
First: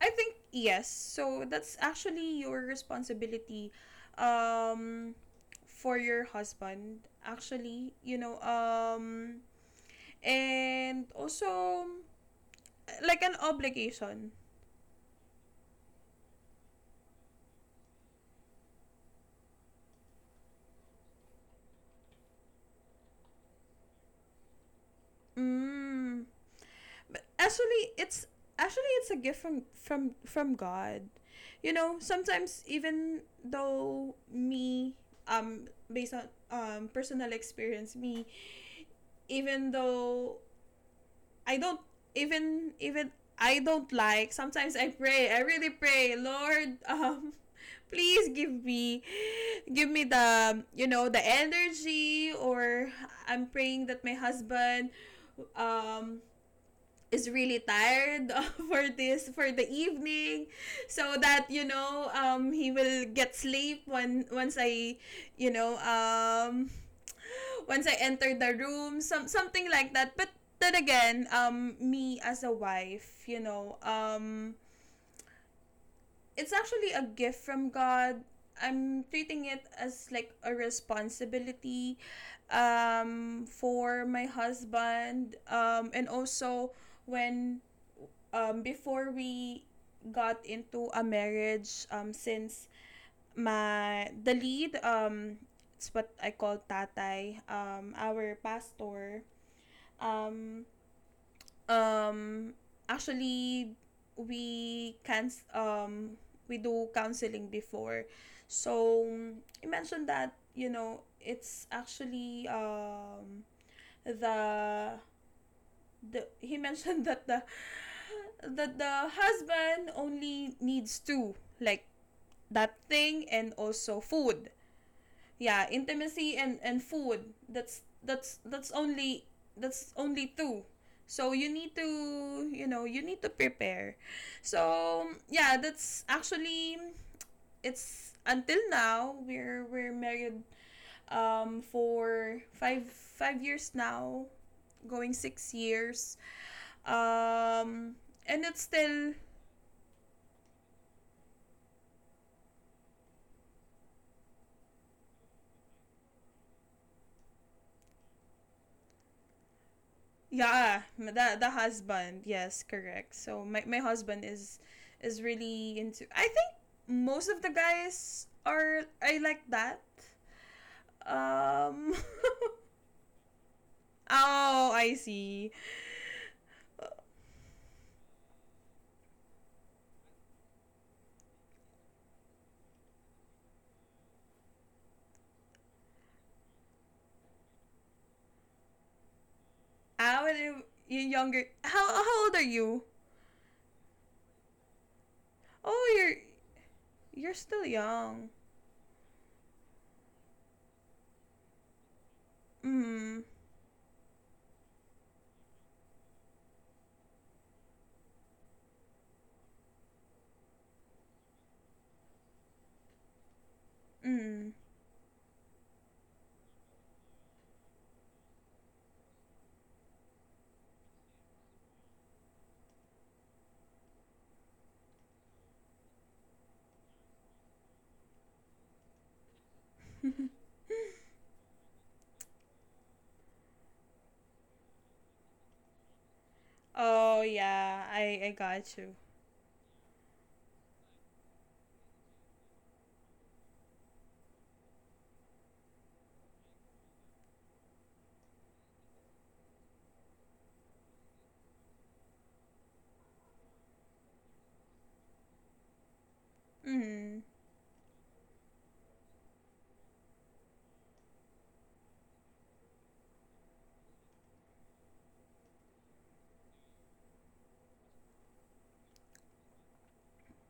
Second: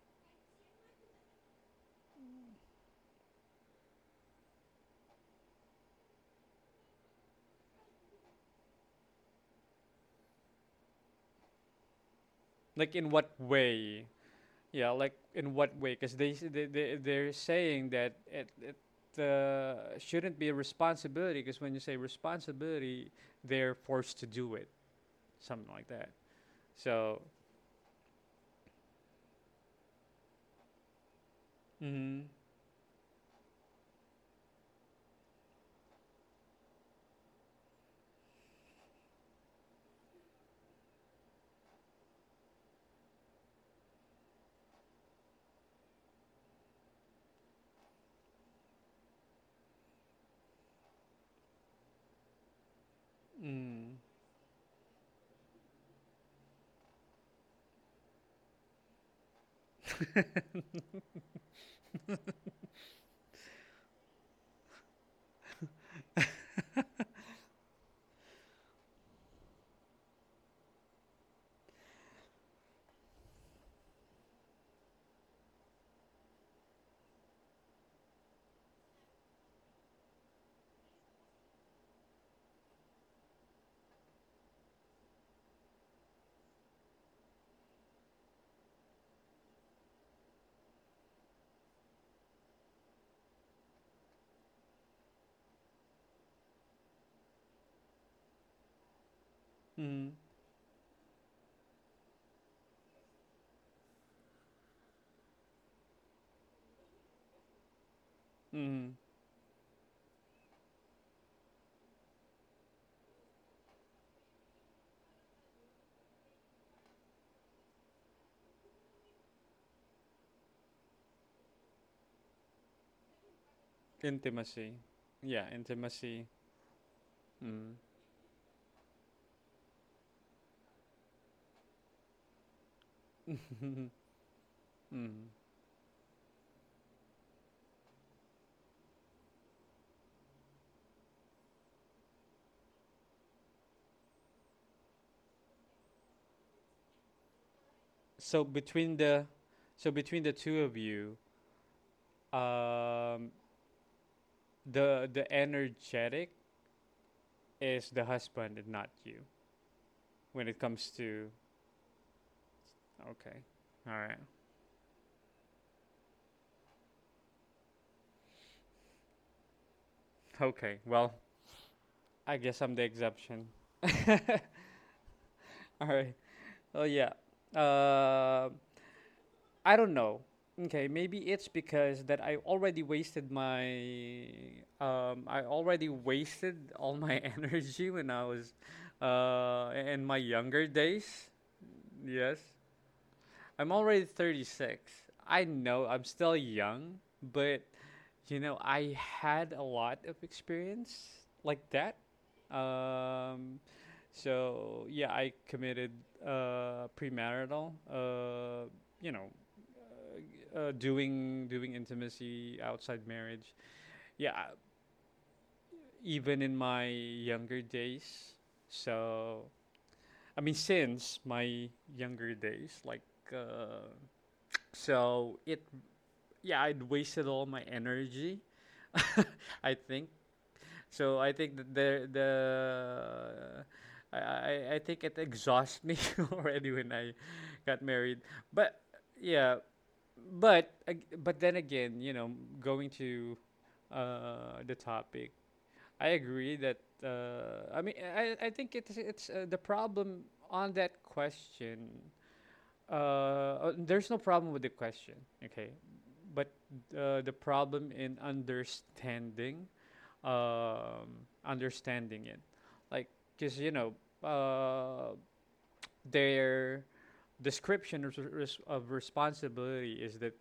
Speaker 2: I think yes, so that's actually your responsibility um for your husband, actually, you know, um and also,
Speaker 1: Like, in
Speaker 2: like
Speaker 1: what
Speaker 2: an
Speaker 1: way?
Speaker 2: obligation.
Speaker 1: Yeah, like in what way? Because they, s- they they they're saying that it it uh, shouldn't be a responsibility. Because when you say responsibility, they're forced to do it, something like that.
Speaker 2: Mm.
Speaker 1: So,
Speaker 2: But actually, it's actually it's a gift from from from God. You know,
Speaker 1: mm,
Speaker 2: sometimes, even though me, um based on um personal experience, me, even though I don't, even even I don't like sometimes, I pray, I really pray, Lord, um please give me, give me the, you know, the energy, or I'm praying that
Speaker 1: mm,
Speaker 2: my husband, um is really tired for this, for the evening, so that, you know, um he will get sleep when once I, you know, um once I enter the room, some something like that. But then again, um me as a wife, you know, um it's actually a gift from God. I'm treating it as like a responsibility um, for my husband. Um, and also, when, um, before we got into a marriage, um, since my, the lead, um, it's what I call tatay, um, our pastor,
Speaker 1: mm,
Speaker 2: um, um actually, we can, um we do counseling before. So
Speaker 1: mm,
Speaker 2: I mentioned that, you know, it's actually, um the, the he mentioned that the, that the husband only needs two, like, that thing and also food.
Speaker 1: intimacy. Yeah,
Speaker 2: Yeah, intimacy
Speaker 1: intimacy.
Speaker 2: and and food, that's
Speaker 1: Mm.
Speaker 2: that's that's only, that's only two. So you need to, you know, you need to prepare. So
Speaker 1: mm.
Speaker 2: yeah, that's actually, it's until now, we're we're married um for five five years now, going six years, um
Speaker 1: So
Speaker 2: and it's
Speaker 1: between
Speaker 2: still.
Speaker 1: the so between the two of you, um, the the energetic is the husband and not you when it
Speaker 2: Yeah,
Speaker 1: comes
Speaker 2: the
Speaker 1: to.
Speaker 2: the husband. Yes, correct. So
Speaker 1: Okay.
Speaker 2: my my
Speaker 1: All
Speaker 2: husband
Speaker 1: right.
Speaker 2: is is really into. I think most of the guys are, I like that.
Speaker 1: Okay. Well,
Speaker 2: Um.
Speaker 1: I guess I'm the exception.
Speaker 2: Oh, I see.
Speaker 1: All right. Oh yeah. Uh, I don't know. Okay, maybe it's because that I already wasted my um I already wasted all my energy when I was uh in
Speaker 2: How
Speaker 1: my
Speaker 2: would you,
Speaker 1: younger
Speaker 2: you're
Speaker 1: days.
Speaker 2: younger? How how old are
Speaker 1: Yes.
Speaker 2: you?
Speaker 1: I'm already thirty-six. I
Speaker 2: Oh,
Speaker 1: know I'm
Speaker 2: you're
Speaker 1: still young,
Speaker 2: you're still
Speaker 1: but
Speaker 2: young.
Speaker 1: you know, I had a lot of experience like that.
Speaker 2: Mm.
Speaker 1: Um, so yeah, I committed uh, premarital. Uh, you know, uh, doing doing intimacy outside marriage. Yeah,
Speaker 2: Mm.
Speaker 1: even in my younger days. So I mean, since my younger days, like uh, so it. Yeah, I'd wasted all my energy. I think. So I think that the the I I, I think it exhausts me already when I
Speaker 2: Oh
Speaker 1: got
Speaker 2: yeah, I
Speaker 1: married.
Speaker 2: I got
Speaker 1: But
Speaker 2: you.
Speaker 1: yeah, but ag- but then again, you know, going to uh, the topic, I agree that uh, I mean I I think it's it's uh, the problem on that question, uh, uh, there's no problem with the question, okay? But
Speaker 2: Mm.
Speaker 1: uh, the problem in understanding, um, understanding it, like, cause you know, uh, their description of, res- of responsibility is that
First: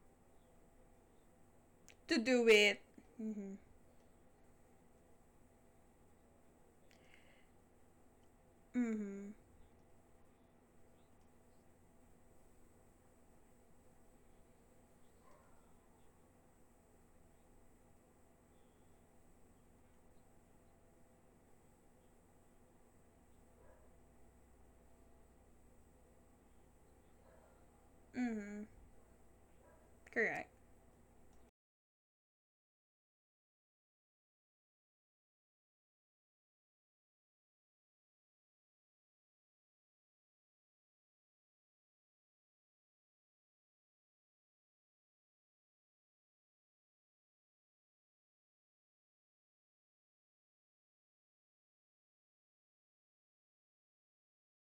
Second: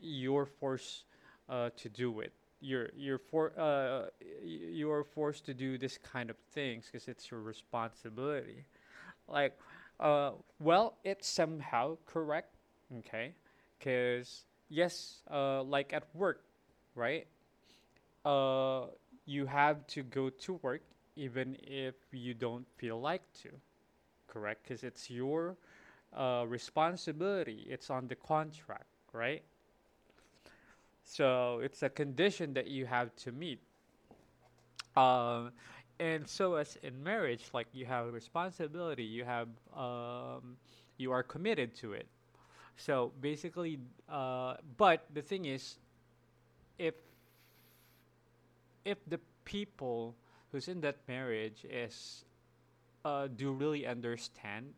Speaker 1: you're forced uh, to
Speaker 2: To
Speaker 1: do it.
Speaker 2: do it.
Speaker 1: You're you're for
Speaker 2: Mm.
Speaker 1: uh, y- you're forced to do this kind of things because it's your responsibility.
Speaker 2: Mm.
Speaker 1: Like, uh, well, it's somehow correct, okay? Because yes, uh, like at work, right? Uh, you have to go to work even if you don't feel like to, correct? Because it's your uh, responsibility. It's on the
Speaker 2: Mm.
Speaker 1: contract, right?
Speaker 2: Correct.
Speaker 1: So it's a condition that you have to meet. Um, and so as in marriage, like you have a responsibility, you have um, you are committed to it. So basically, uh, but the thing is, if if the people who's in that marriage is uh, do really understand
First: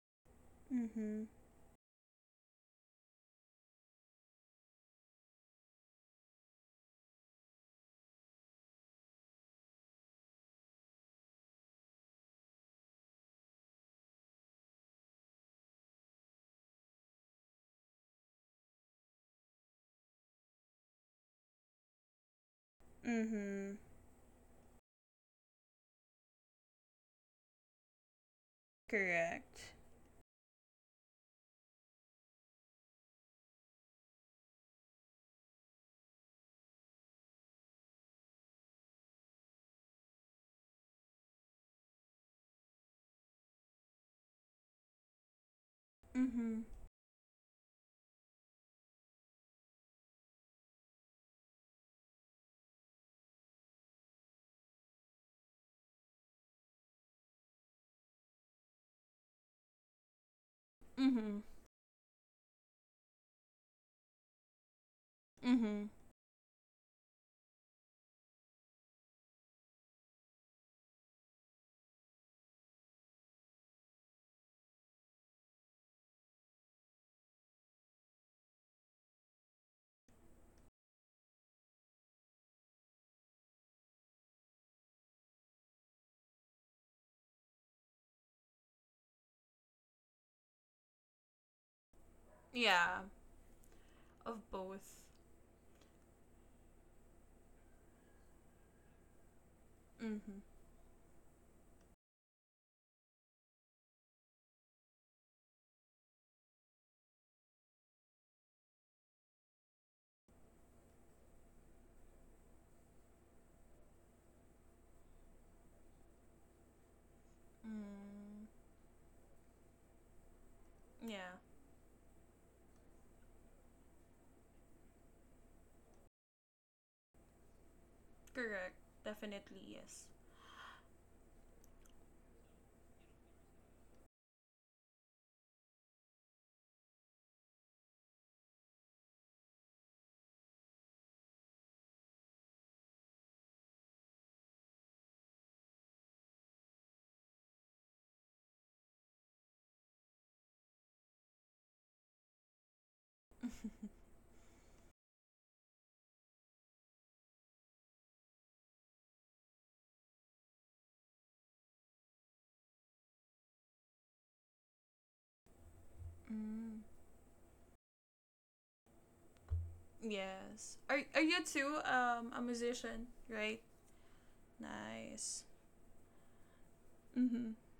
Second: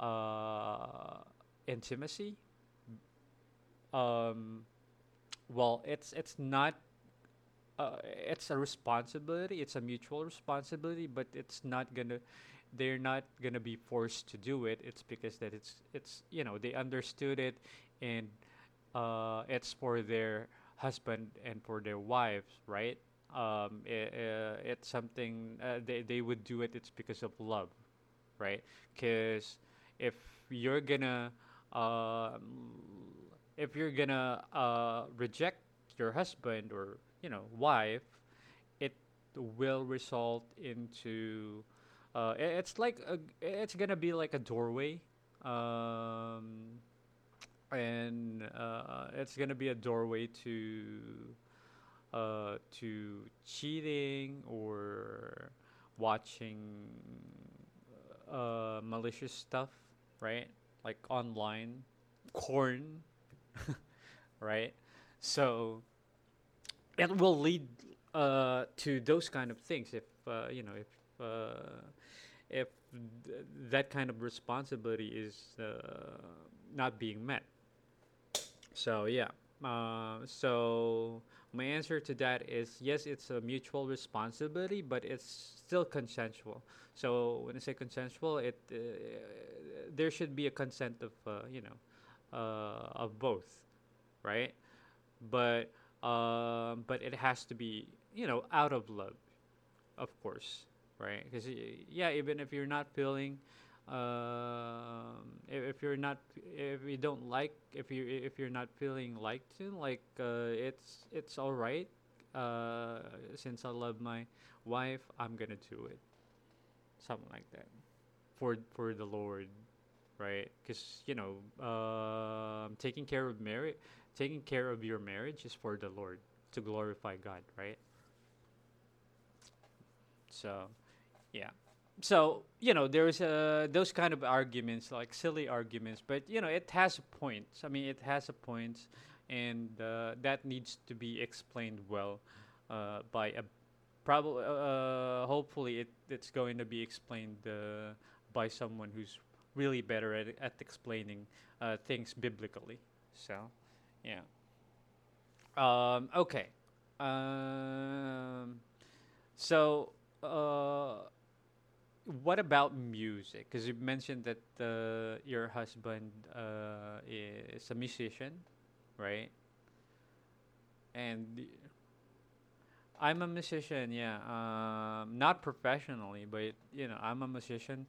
Speaker 1: uh,
Speaker 2: Mm.
Speaker 1: intimacy, um, well, it's it's not uh, it's a responsibility. It's a mutual responsibility, but it's not gonna they're not gonna be forced to do it. It's because that it's it's you know they understood it, and uh, it's for their husband and for their wives, right?
Speaker 2: Mm.
Speaker 1: Um, i- uh, it's something uh, they they would do it. It's because of love, right? Because
Speaker 2: Correct.
Speaker 1: if you're gonna uh, if you're gonna uh, reject your husband or you know wife, it will result into uh, i- it's like a, it's gonna be like a doorway,
Speaker 2: Mm-hmm.
Speaker 1: um, and uh, it's gonna be a doorway to uh, to cheating or watching uh, malicious stuff, right? Like
Speaker 2: Mm-hmm.
Speaker 1: online, corn, right? So
Speaker 2: Mm-hmm.
Speaker 1: it will lead uh, to those kind of things if uh, you know if uh, if th- that kind of responsibility is uh, not being met. So yeah. Uh, so my answer to that is yes, it's a mutual responsibility, but it's still consensual. So when I say consensual, it uh, there should be a consent of uh, you know uh,
Speaker 2: Yeah.
Speaker 1: of both, right?
Speaker 2: Of both.
Speaker 1: But um, but it has to be you know out of love of
Speaker 2: Mm-hmm.
Speaker 1: course, right? Because yeah, even if you're not feeling, um, if, if you're not, if you don't like, if you if you're not feeling liked, to, like uh, it's it's all right. Uh, since I love my wife, I'm gonna do it, something like that,
Speaker 2: Mm.
Speaker 1: for for the Lord, right? Because you know,
Speaker 2: Yeah.
Speaker 1: um taking care of marriage, taking care of your marriage is for the Lord to glorify God, right?
Speaker 2: Correct. Definitely yes.
Speaker 1: So yeah. So, you know, there's uh, those kind of arguments, like silly arguments, but, you know, it has a point. I mean, it has a point, and uh, that needs to be explained well uh, by a probably, uh, uh, hopefully, it, it's going to be explained uh, by someone who's really better at, at explaining uh, things biblically. So, yeah. Um, okay. Um, so, uh, what about music? Because you mentioned that uh, your husband
Speaker 2: Mm.
Speaker 1: uh, is a musician, right?
Speaker 2: Yes. Are
Speaker 1: And
Speaker 2: are
Speaker 1: y-
Speaker 2: you too um a musician,
Speaker 1: I'm a
Speaker 2: right?
Speaker 1: musician, yeah. Um, not
Speaker 2: Nice.
Speaker 1: professionally, but you know, I'm a
Speaker 2: Mm-hmm.
Speaker 1: musician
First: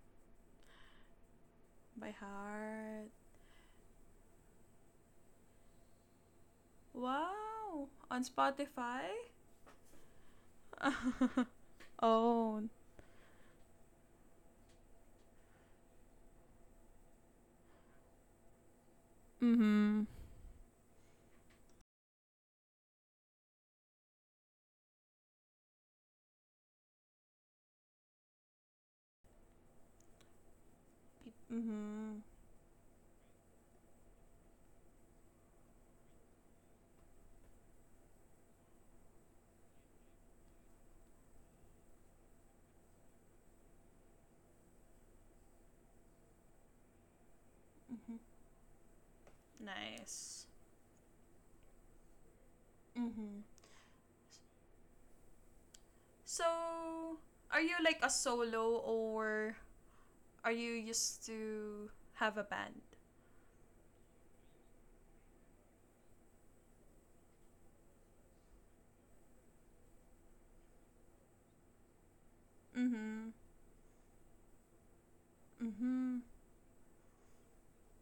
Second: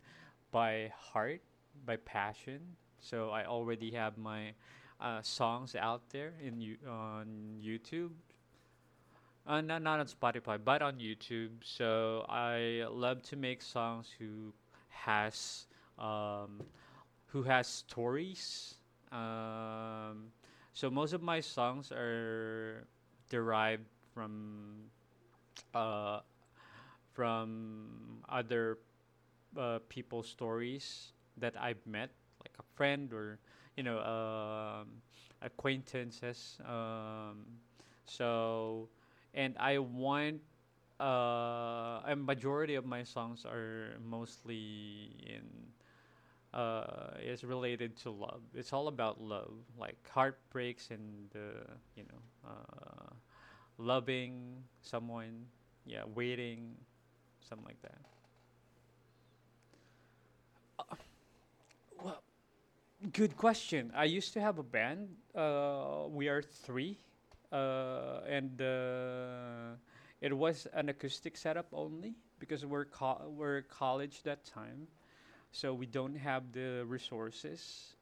Speaker 1: by heart, by
Speaker 2: By
Speaker 1: passion.
Speaker 2: heart.
Speaker 1: So I already have my uh, songs out there in you on
Speaker 2: Wow.
Speaker 1: YouTube.
Speaker 2: On Spotify?
Speaker 1: Uh, not not on Spotify, but on YouTube. So
Speaker 2: Oh.
Speaker 1: I love to make songs who has um, who has stories.
Speaker 2: Mm-hmm.
Speaker 1: Um, so most of my songs are derived from uh, from other uh, people's stories that I've met,
Speaker 2: Mm-hmm.
Speaker 1: like a friend or you know um, acquaintances. Um, so, and I want uh, a majority of my songs are mostly in uh, is related to
Speaker 2: Mm-hmm.
Speaker 1: love. It's all about love, like
Speaker 2: Nice.
Speaker 1: heartbreaks and uh, you know, uh,
Speaker 2: Mm-hmm.
Speaker 1: loving someone, yeah, waiting,
Speaker 2: So, are
Speaker 1: something
Speaker 2: you
Speaker 1: like that.
Speaker 2: like a solo, or are you used to
Speaker 1: Well,
Speaker 2: have a band?
Speaker 1: good question. I used to have a band. Uh, we are three, uh, and uh, it was an acoustic setup only because we're
Speaker 2: Mm-hmm.
Speaker 1: co- we're college that time, so we don't
Speaker 2: Mm-hmm.
Speaker 1: have the resources.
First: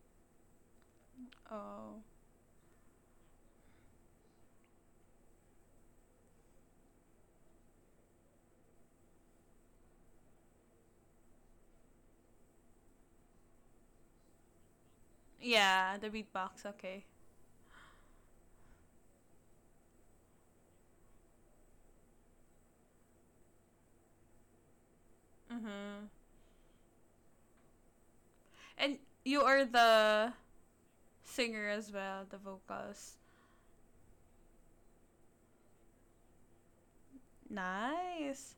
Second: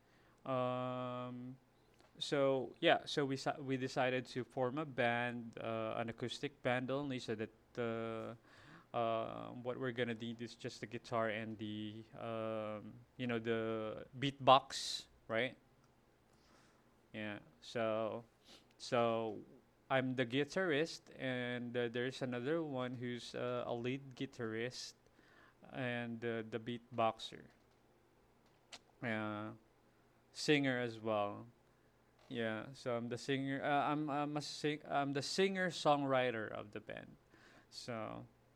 Speaker 1: Um,
Speaker 2: Oh.
Speaker 1: So yeah, so we sa- we decided to form a band, uh, an acoustic band only, so that the uh, what we're gonna need is just the guitar and the um, you know the beatbox, right?
Speaker 2: Yeah, the beatbox, okay.
Speaker 1: Yeah. So so I'm the guitarist, and uh, there's another one who's uh, a lead guitarist
Speaker 2: Mm-hmm.
Speaker 1: and uh, the beatboxer,
Speaker 2: And you
Speaker 1: uh,
Speaker 2: are the
Speaker 1: singer as well.
Speaker 2: singer as well, the
Speaker 1: Yeah, so I'm
Speaker 2: vocals.
Speaker 1: the singer. Uh, I'm I'm a sing. I'm the singer songwriter of the band. So
Speaker 2: Nice.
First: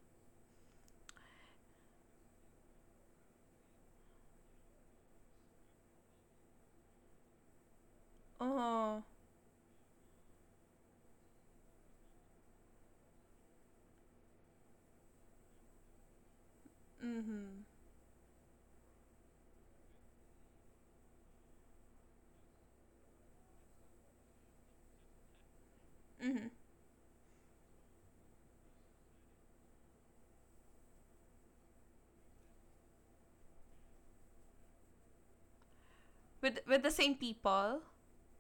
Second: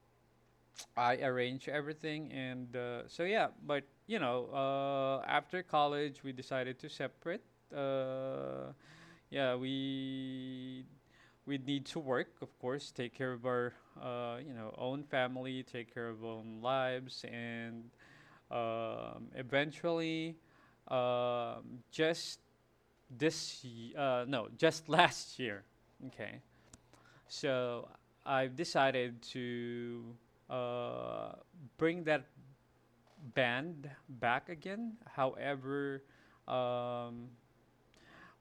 Speaker 1: I arrange everything, and uh, so yeah. But you know, uh, after college, we decided to separate. Uh,
Speaker 2: Oh.
Speaker 1: yeah, we we need to work, of course, take care of our uh, you know own family, take care of own lives,
Speaker 2: Mm-hmm.
Speaker 1: and um, eventually, um, just this uh, no just last year, okay,
Speaker 2: Mm-hmm.
Speaker 1: so I've decided to uh, bring that band back again. However,
Speaker 2: With with the same
Speaker 1: um,
Speaker 2: people.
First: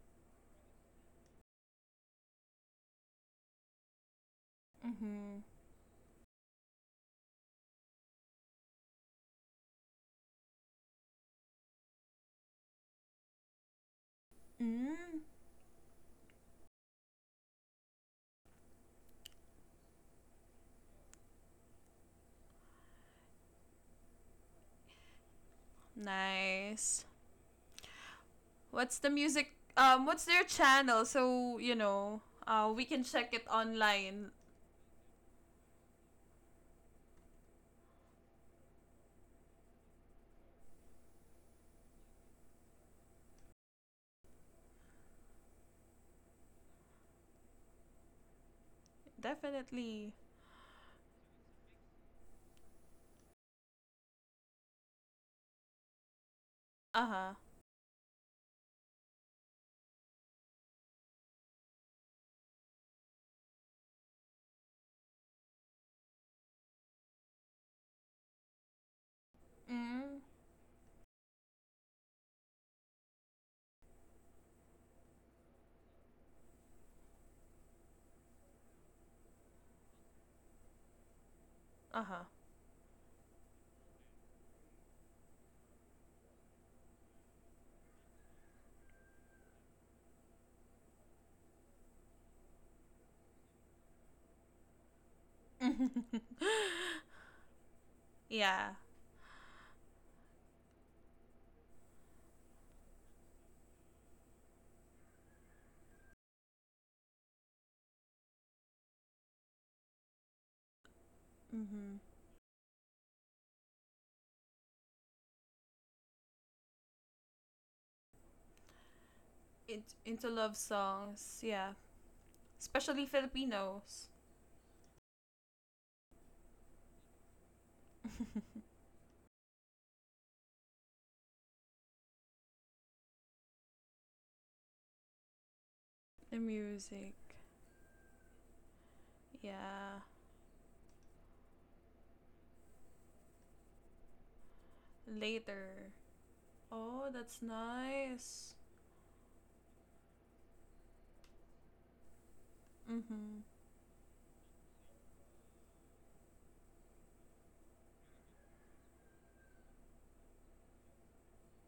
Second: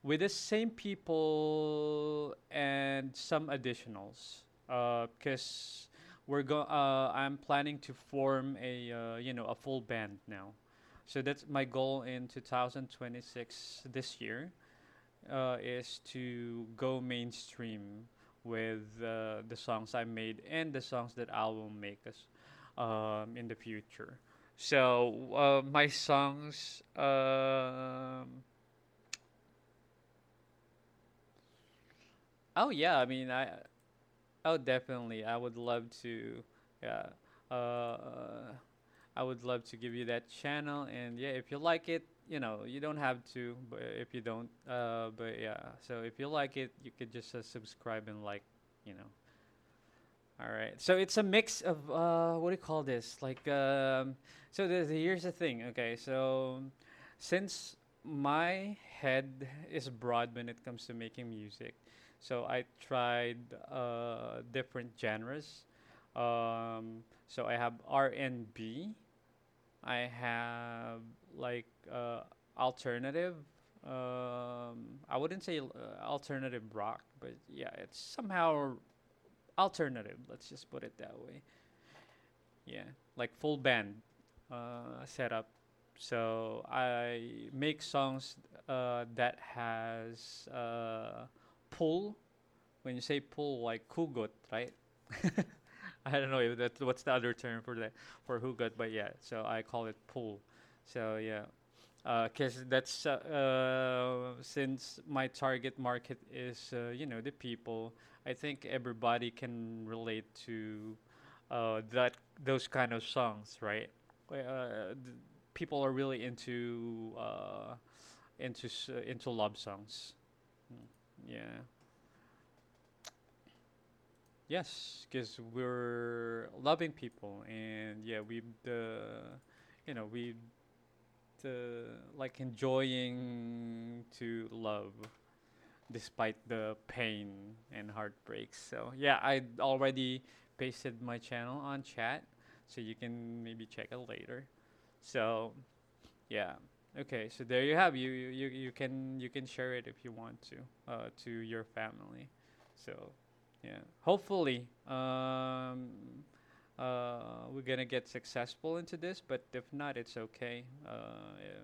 Speaker 1: with the same people and some additionals,
Speaker 2: Mm-hmm.
Speaker 1: because uh, we're go uh, I'm planning to form a uh, you know a full band now, so that's my goal in two thousand twenty-six this year,
Speaker 2: Mm.
Speaker 1: uh, is to go mainstream with uh, the songs I made and the songs that I will make us um, in the future. So uh, my songs.
Speaker 2: Nice.
Speaker 1: Um,
Speaker 2: What's the music? Um, what's their channel? So you know,
Speaker 1: oh
Speaker 2: uh, we
Speaker 1: yeah,
Speaker 2: can
Speaker 1: I mean
Speaker 2: check it
Speaker 1: I.
Speaker 2: online.
Speaker 1: Oh definitely, I would love to. Yeah. Uh, I would love to give you that channel, and yeah, if you like it, you know, you don't have to, but if you don't, uh, but yeah. So if you like it, you could just uh, subscribe and like, you know.
Speaker 2: Definitely.
Speaker 1: All right. So it's a mix of uh, what do you call this? Like, um, so the, the- here's the thing. Okay. So
Speaker 2: Uh huh.
Speaker 1: since my head is broad when it comes to making music, so I tried uh, different genres. Um, so I have R and B. I
Speaker 2: Mm.
Speaker 1: have like uh, alternative. Um, I wouldn't say l- uh, alternative rock, but yeah, it's somehow alternative. Let's just put it that way.
Speaker 2: Uh huh.
Speaker 1: Yeah, like full band uh, setup. So I make songs uh, that has uh, pull. When you say pull, like hugot, right? I don't know if that's what's the other term for that for
Speaker 2: Yeah.
Speaker 1: hugot, but yeah. So I call it pull. So yeah, because that's uh, uh, since my target market is uh, you know the people. I think everybody can relate to uh,
Speaker 2: Mhm.
Speaker 1: that those kind of songs, right? Uh, th- People are really into uh, into s- uh, into love
Speaker 2: It,
Speaker 1: songs.
Speaker 2: into love
Speaker 1: Mm,
Speaker 2: songs.
Speaker 1: yeah.
Speaker 2: Yeah, especially Filipinos.
Speaker 1: Yes, because we're loving people, and yeah, we uh, you know we uh, like enjoying to love
Speaker 2: The
Speaker 1: despite the
Speaker 2: music.
Speaker 1: pain and heartbreaks. So yeah, I
Speaker 2: Yeah.
Speaker 1: already pasted my channel on chat, so you can maybe check it later. So
Speaker 2: Later.
Speaker 1: yeah,
Speaker 2: Oh,
Speaker 1: okay.
Speaker 2: that's
Speaker 1: So there you have you you
Speaker 2: nice.
Speaker 1: you can you can share it if you want to uh, to your family. So
Speaker 2: Mhm.
Speaker 1: yeah, hopefully um, uh, we're gonna get successful into this, but if not, it's okay. Uh, yeah,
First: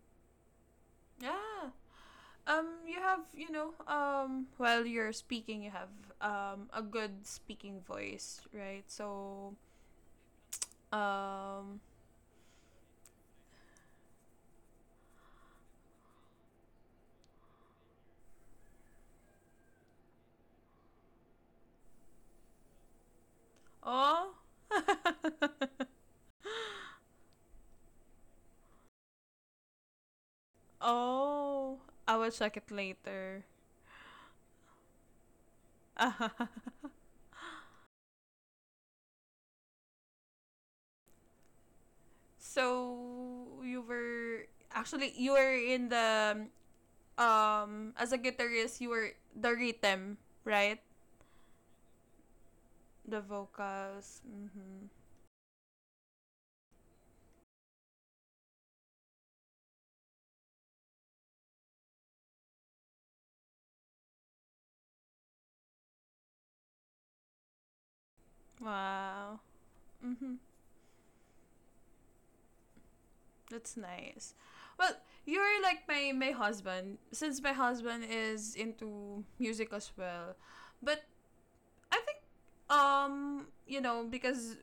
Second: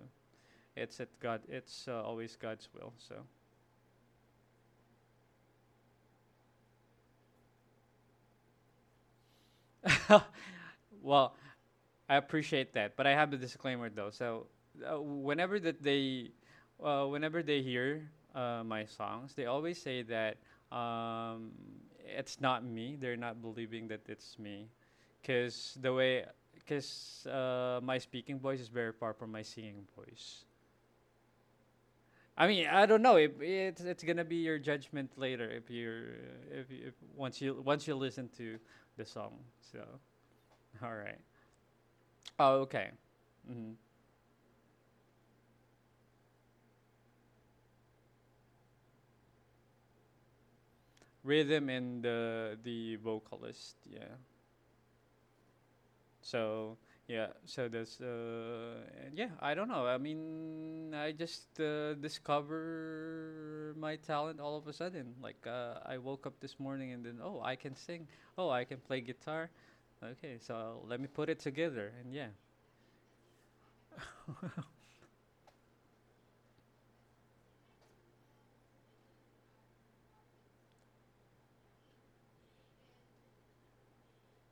Speaker 1: it's at God.
Speaker 2: Yeah.
Speaker 1: It's uh, always
Speaker 2: Um,
Speaker 1: God's will.
Speaker 2: you have, you know, um, while you're speaking, you have um a good speaking voice, right? So,
Speaker 1: So well,
Speaker 2: um,
Speaker 1: I appreciate that, but I have a disclaimer though. So uh, whenever that they, uh, whenever they hear uh, my songs, they always say that um, it's not me. They're not believing that
Speaker 2: oh,
Speaker 1: it's me, because the way, because uh, my speaking voice is very far from my singing voice.
Speaker 2: oh, I will
Speaker 1: I
Speaker 2: check
Speaker 1: mean,
Speaker 2: it
Speaker 1: I don't know. It,
Speaker 2: later.
Speaker 1: it's it's gonna be your judgment later if you're if, you- if once you once you listen to the song. So all right. Oh,
Speaker 2: So
Speaker 1: okay.
Speaker 2: you
Speaker 1: Hmm,
Speaker 2: were, actually you were in the, um as a guitarist, you were the rhythm, right?
Speaker 1: rhythm and the the
Speaker 2: The
Speaker 1: vocalist.
Speaker 2: vocals.
Speaker 1: Yeah.
Speaker 2: Mhm.
Speaker 1: So yeah. So that's uh, and yeah. I don't know. I mean, I just uh, discover my talent all of a sudden. Like uh, I woke up this morning and then, oh, I can sing. Oh, I can play
Speaker 2: Wow.
Speaker 1: guitar.
Speaker 2: Mhm.
Speaker 1: Okay, so let me put it together, and yeah.
Speaker 2: That's nice. Well, you're like my my husband, since my husband is into music as well. But I think um you know, because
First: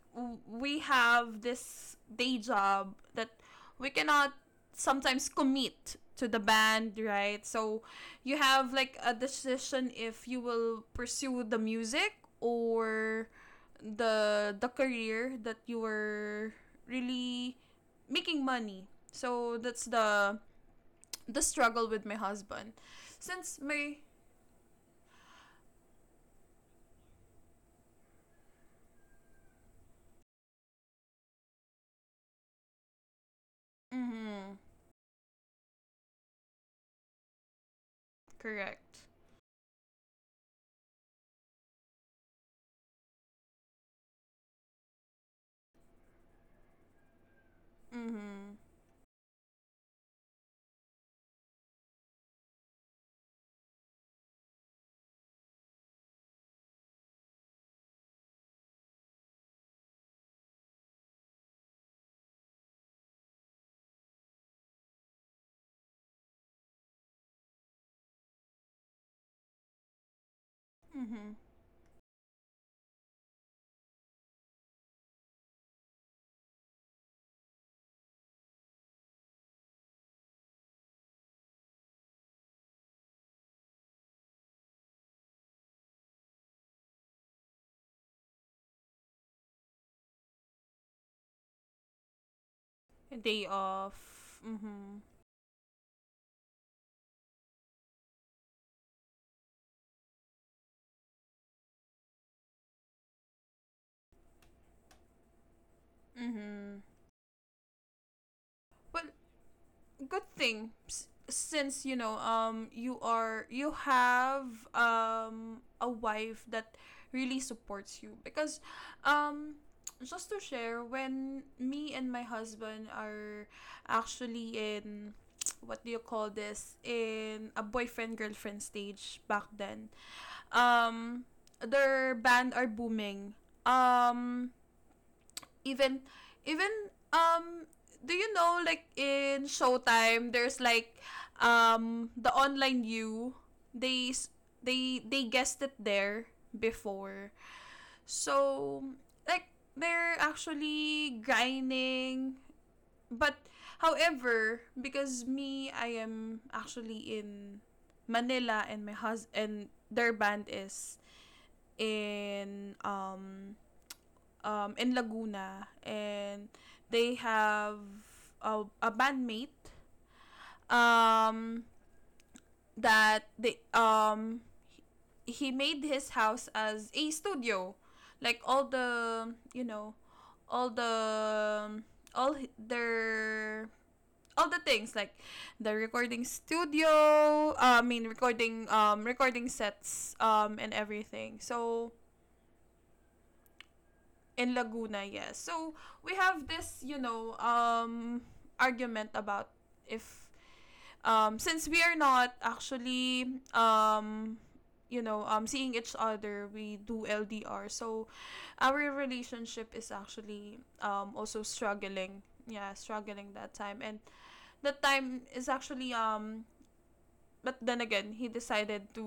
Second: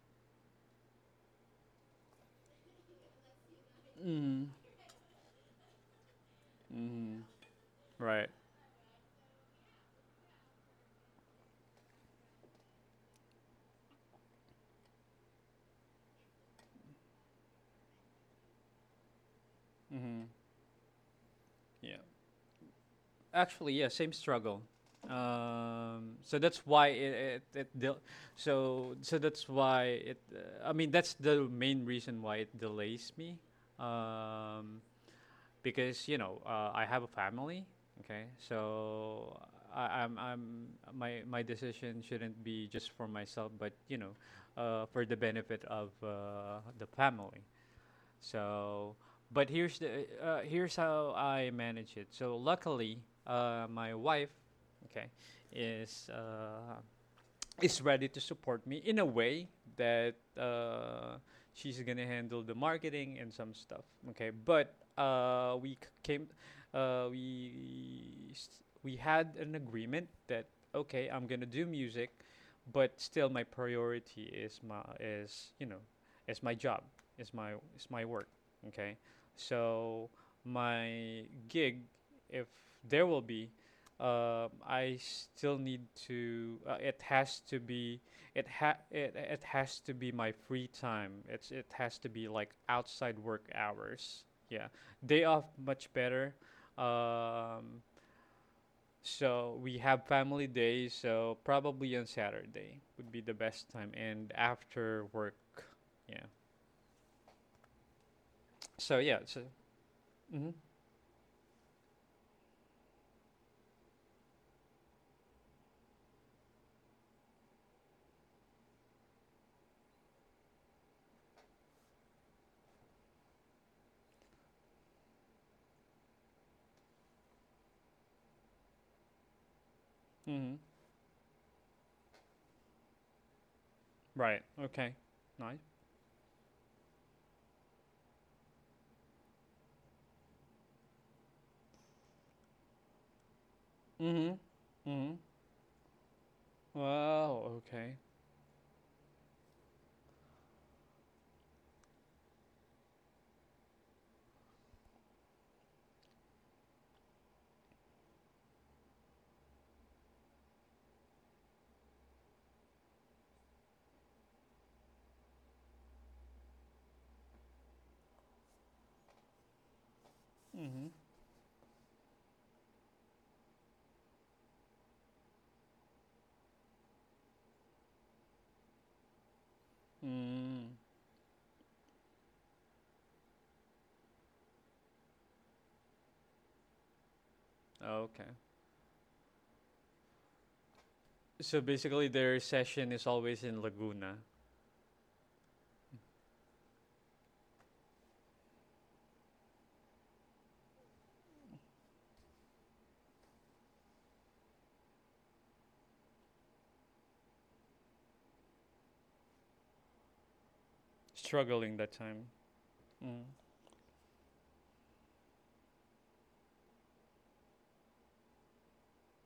Speaker 2: we have this day job, that we cannot
Speaker 1: Mm.
Speaker 2: sometimes commit to the band,
Speaker 1: Mm.
Speaker 2: right? So
Speaker 1: Right.
Speaker 2: you have like a decision, if you will pursue the music, or the the career that you were really making money. So that's
Speaker 1: Mm.
Speaker 2: the the struggle
Speaker 1: Yeah.
Speaker 2: with my husband, since
Speaker 1: Actually, yeah,
Speaker 2: my.
Speaker 1: same struggle. Um, so that's why it, it, it del- so so that's why it. Uh, I mean, that's the main reason why it delays me,
Speaker 2: Mm-hmm.
Speaker 1: um, because you know uh, I have a family. Okay,
Speaker 2: Correct.
Speaker 1: so I, I'm I'm my my decision shouldn't be just for myself, but you know, uh, for the benefit of uh, the family.
Speaker 2: Mm-hmm.
Speaker 1: So, but here's the uh, here's how I manage it. So luckily, uh, my wife, okay, is uh, is ready to support me in a way that uh, she's gonna handle the marketing and some stuff. Okay, but uh, we c- came, uh, we s- we had an agreement that okay, I'm
Speaker 2: Mm-hmm.
Speaker 1: gonna do music, but still my priority is my is you know, is my job, is my is my work. Okay, so my gig, if there will be, uh, I still need to. Uh, it has to be. It ha. It, it has to be my free time. It's. It has to be like outside
Speaker 2: A day
Speaker 1: work hours.
Speaker 2: off.
Speaker 1: Yeah,
Speaker 2: Mhm.
Speaker 1: day off much better. Um, so we have family day. So probably on Saturday would be the best time, and after work. Yeah.
Speaker 2: Mhm.
Speaker 1: So
Speaker 2: Well,
Speaker 1: yeah. So.
Speaker 2: good
Speaker 1: Mhm.
Speaker 2: thing, s- since, you know, um you are, you have um a wife that really supports you, because, um just to share, when me and my husband are actually in, what do you call this, in a boyfriend girlfriend stage back then,
Speaker 1: Mhm.
Speaker 2: um their band are booming,
Speaker 1: Right.
Speaker 2: um
Speaker 1: Okay. Nice.
Speaker 2: even even um do you know, like in Showtime, there's like um the online, you, they s-
Speaker 1: Mhm.
Speaker 2: they
Speaker 1: Mhm.
Speaker 2: they guessed it there before.
Speaker 1: Wow. Okay.
Speaker 2: So like, they're actually grinding, but however, because me, I am actually in Manila, and my hus and their band is in um um, in Laguna, and they have a, a bandmate,
Speaker 1: Mhm.
Speaker 2: um, that they, um, he made his house as a studio, like all the, you know, all
Speaker 1: Mm,
Speaker 2: the, all h- their, all the things like the recording studio, uh, I mean
Speaker 1: okay.
Speaker 2: recording, um recording sets, um and everything.
Speaker 1: So
Speaker 2: So
Speaker 1: basically, their session is always in Laguna,
Speaker 2: in Laguna, yes. So we have this, you know, um, argument about, if, um, since we are not actually, um, you know, um, seeing each other, we do L D R. So our relationship is actually, um, also
Speaker 1: struggling that time.
Speaker 2: struggling. Yeah,
Speaker 1: Mm.
Speaker 2: struggling that time, and that time is actually, um. But then again, he decided to,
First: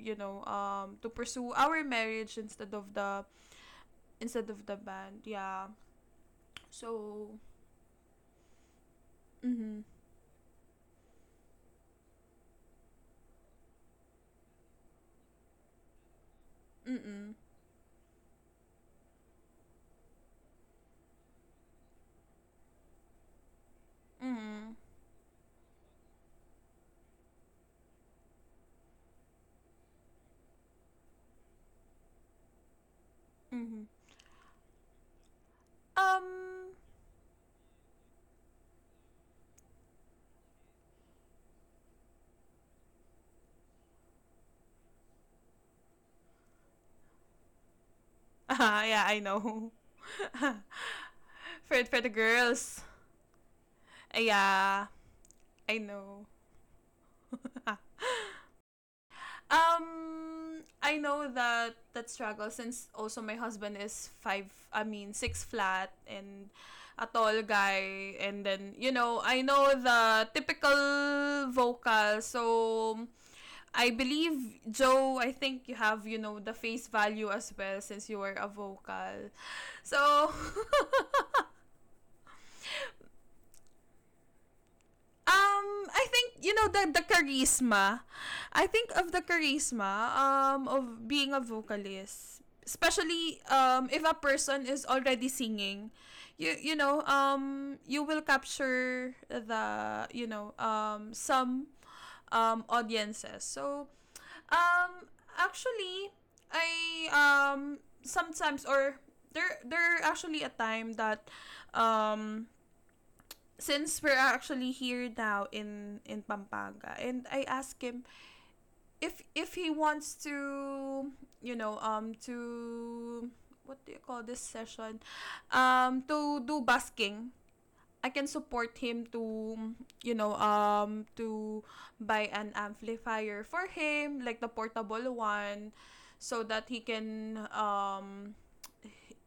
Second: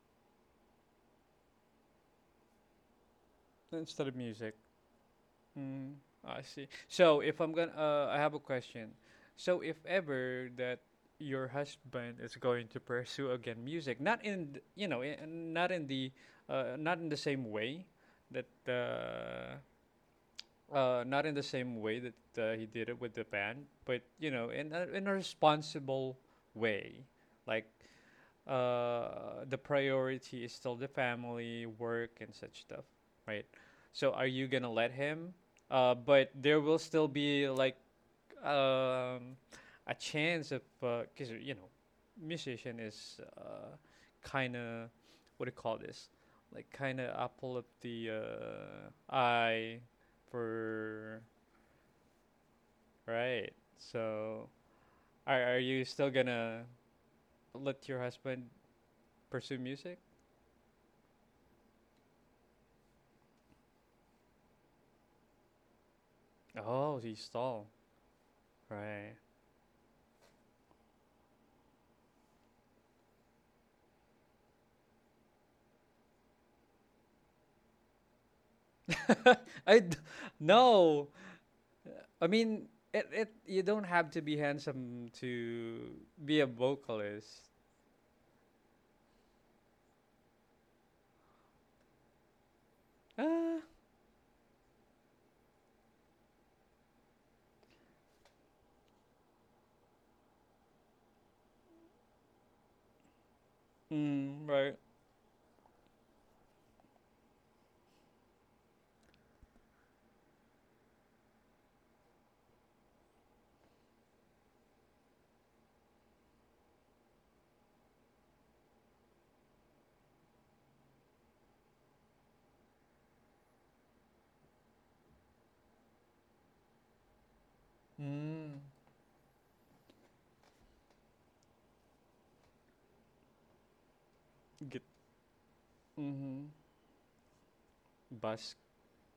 Speaker 2: you know, um to pursue our marriage instead of the,
Speaker 1: Instead of
Speaker 2: instead
Speaker 1: music.
Speaker 2: of the band. Yeah.
Speaker 1: Mm, I see. So
Speaker 2: So.
Speaker 1: if I'm gonna, uh, I have a question. So
Speaker 2: Mm-hmm.
Speaker 1: if ever that your husband is going to pursue again music, not in, th- you know, in, not in the, uh, not in the
Speaker 2: Mm-mm.
Speaker 1: same way that, uh, uh, not in the same way that uh, he did it with the band, but you know,
Speaker 2: Mm-mm.
Speaker 1: in a, in a responsible way like uh, the priority is still the family, work, and such stuff, right?
Speaker 2: Mm-hmm.
Speaker 1: So are you gonna let him? Uh,
Speaker 2: Um.
Speaker 1: but there will still be like um, a chance of because you know, musician is uh, kind of, what do you call this? Like kind of apple of the
Speaker 2: Uh, yeah, I
Speaker 1: uh,
Speaker 2: know.
Speaker 1: eye for
Speaker 2: For for the girls.
Speaker 1: right.
Speaker 2: Uh,
Speaker 1: So
Speaker 2: Yeah,
Speaker 1: are are
Speaker 2: I
Speaker 1: you still
Speaker 2: know.
Speaker 1: gonna let your husband pursue music?
Speaker 2: um, I know that that struggle, since also my husband is five. I mean six flat, and a
Speaker 1: Oh, he
Speaker 2: tall
Speaker 1: stalled.
Speaker 2: guy, and then you know,
Speaker 1: Right.
Speaker 2: I know the typical vocal. So I believe Joe, I think you have, you know, the face value as well, since you were a vocal.
Speaker 1: I d-
Speaker 2: So,
Speaker 1: no. I mean, it it you don't have to be handsome
Speaker 2: um,
Speaker 1: to
Speaker 2: I think,
Speaker 1: be a
Speaker 2: you know, the, the
Speaker 1: vocalist.
Speaker 2: charisma. I think of the charisma um, of being a vocalist, especially
Speaker 1: Ah.
Speaker 2: um, if a person is already singing, you you know, um, you will capture the, you know, um, some um, audiences. So
Speaker 1: Mm, right.
Speaker 2: um, actually, I, um, sometimes, or there there actually a time that, um, since we're actually here now in in Pampanga, and I asked him if, if he wants to, you know, um to, what do you call this, session, um to do basking. I can
Speaker 1: Mm.
Speaker 2: support him to, you know, um to buy an amplifier for him, like the
Speaker 1: Get.
Speaker 2: portable one, so
Speaker 1: Mhm.
Speaker 2: that he can, um
Speaker 1: Busk.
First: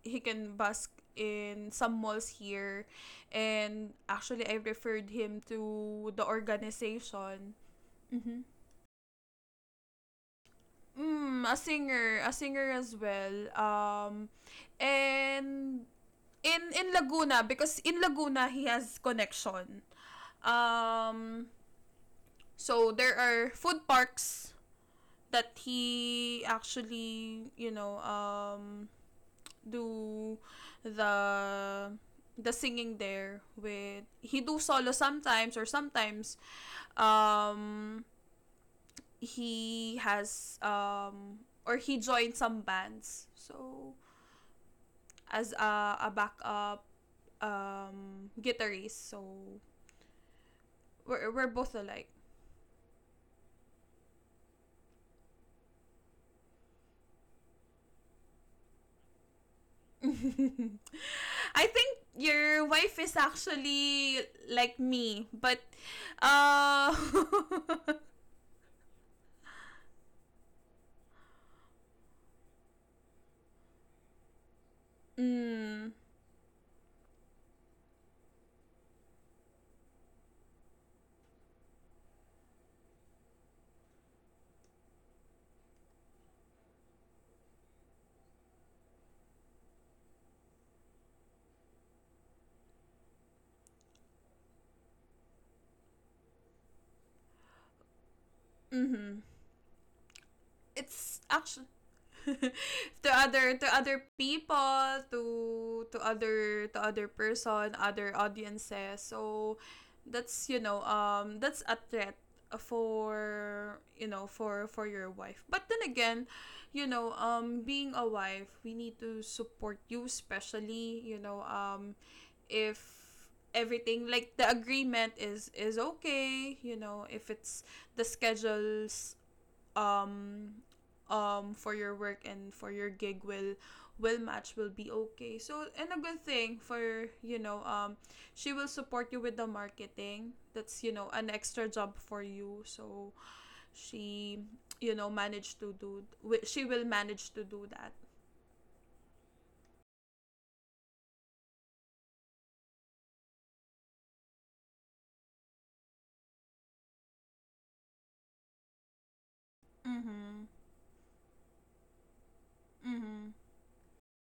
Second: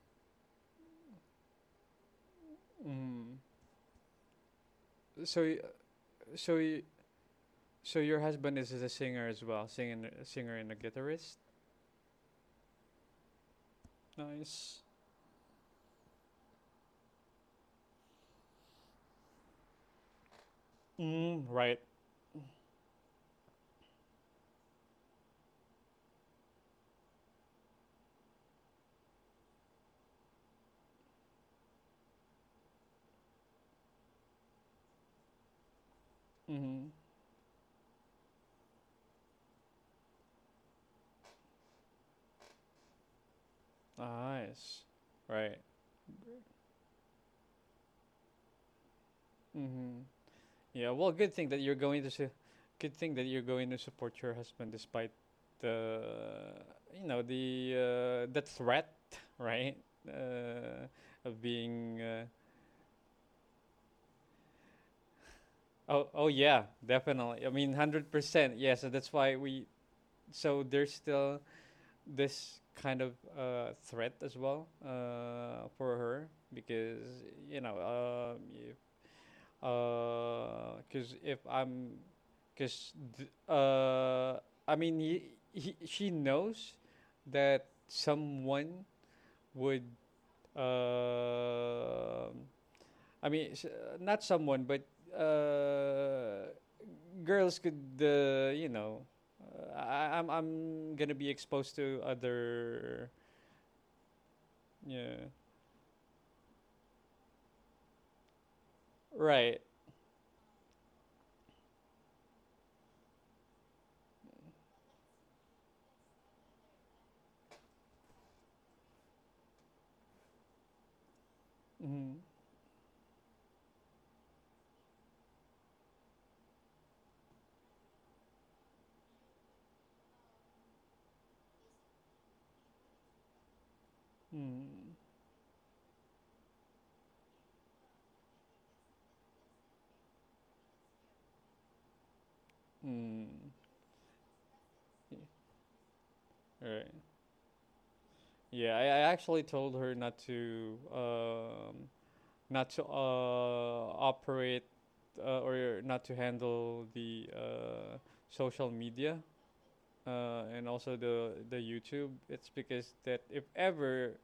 Speaker 2: he can busk in some malls here,
Speaker 1: Mm.
Speaker 2: and actually I referred him
Speaker 1: So y-
Speaker 2: to the
Speaker 1: so y-
Speaker 2: organization.
Speaker 1: so your
Speaker 2: Mm-hmm.
Speaker 1: husband is a singer as well, singing, a singer and a guitarist.
Speaker 2: Mm, a singer, a singer as well, um
Speaker 1: Nice.
Speaker 2: and in in Laguna, because in Laguna he has connection,
Speaker 1: Mm,
Speaker 2: um
Speaker 1: right.
Speaker 2: so there are food parks that he actually, you know, um, do the the singing there. With, he do solo sometimes, or sometimes
Speaker 1: Mhm.
Speaker 2: um he has, um or he joined some bands, so
Speaker 1: Nice.
Speaker 2: as
Speaker 1: Right.
Speaker 2: a, a backup um guitarist. So
Speaker 1: Mhm. Yeah, well,
Speaker 2: we're,
Speaker 1: good
Speaker 2: we're
Speaker 1: thing that you're
Speaker 2: both
Speaker 1: going
Speaker 2: alike.
Speaker 1: to su- good thing that you're going to support your husband despite the you know the uh, the threat, right? Uh, of
Speaker 2: I
Speaker 1: being
Speaker 2: think
Speaker 1: uh,
Speaker 2: your wife is actually like me, but
Speaker 1: oh, oh yeah,
Speaker 2: uh.
Speaker 1: definitely. I mean, hundred percent. Yeah, so that's why we, so there's still this kind of uh, threat as well uh, for
Speaker 2: Mm,
Speaker 1: her because you know uh, because uh, if I'm, because uh, I mean, he, he, she knows that someone would, uh, I mean, s- not someone, but uh, girls could, uh, you know,
Speaker 2: mhm.
Speaker 1: uh, I, I'm, I'm gonna
Speaker 2: It's
Speaker 1: be
Speaker 2: actually
Speaker 1: exposed to other,
Speaker 2: to other, to other people,
Speaker 1: yeah,
Speaker 2: to to other, to other person, other audiences. So
Speaker 1: right,
Speaker 2: that's, you know, um that's a threat for, you know, for for your wife. But then again, you know, um being a wife, we need to support you, especially, you know, um
Speaker 1: mm,
Speaker 2: if everything, like the agreement is is okay, you know, if it's the schedules, um for your work and for your gig, will will match, will be
Speaker 1: mm,
Speaker 2: okay. So, and a good thing, for you know, um she will support you with the marketing, that's, you know, an extra job for you. So
Speaker 1: mm,
Speaker 2: she, you know,
Speaker 1: yeah,
Speaker 2: managed to do, she will
Speaker 1: right.
Speaker 2: manage to do that.
Speaker 1: Yeah, I, I actually told her not to um, not to uh, operate uh, or not to handle the uh, social media
Speaker 2: Mhm.
Speaker 1: uh, and also the the YouTube. It's because
Speaker 2: Mhm.
Speaker 1: that if ever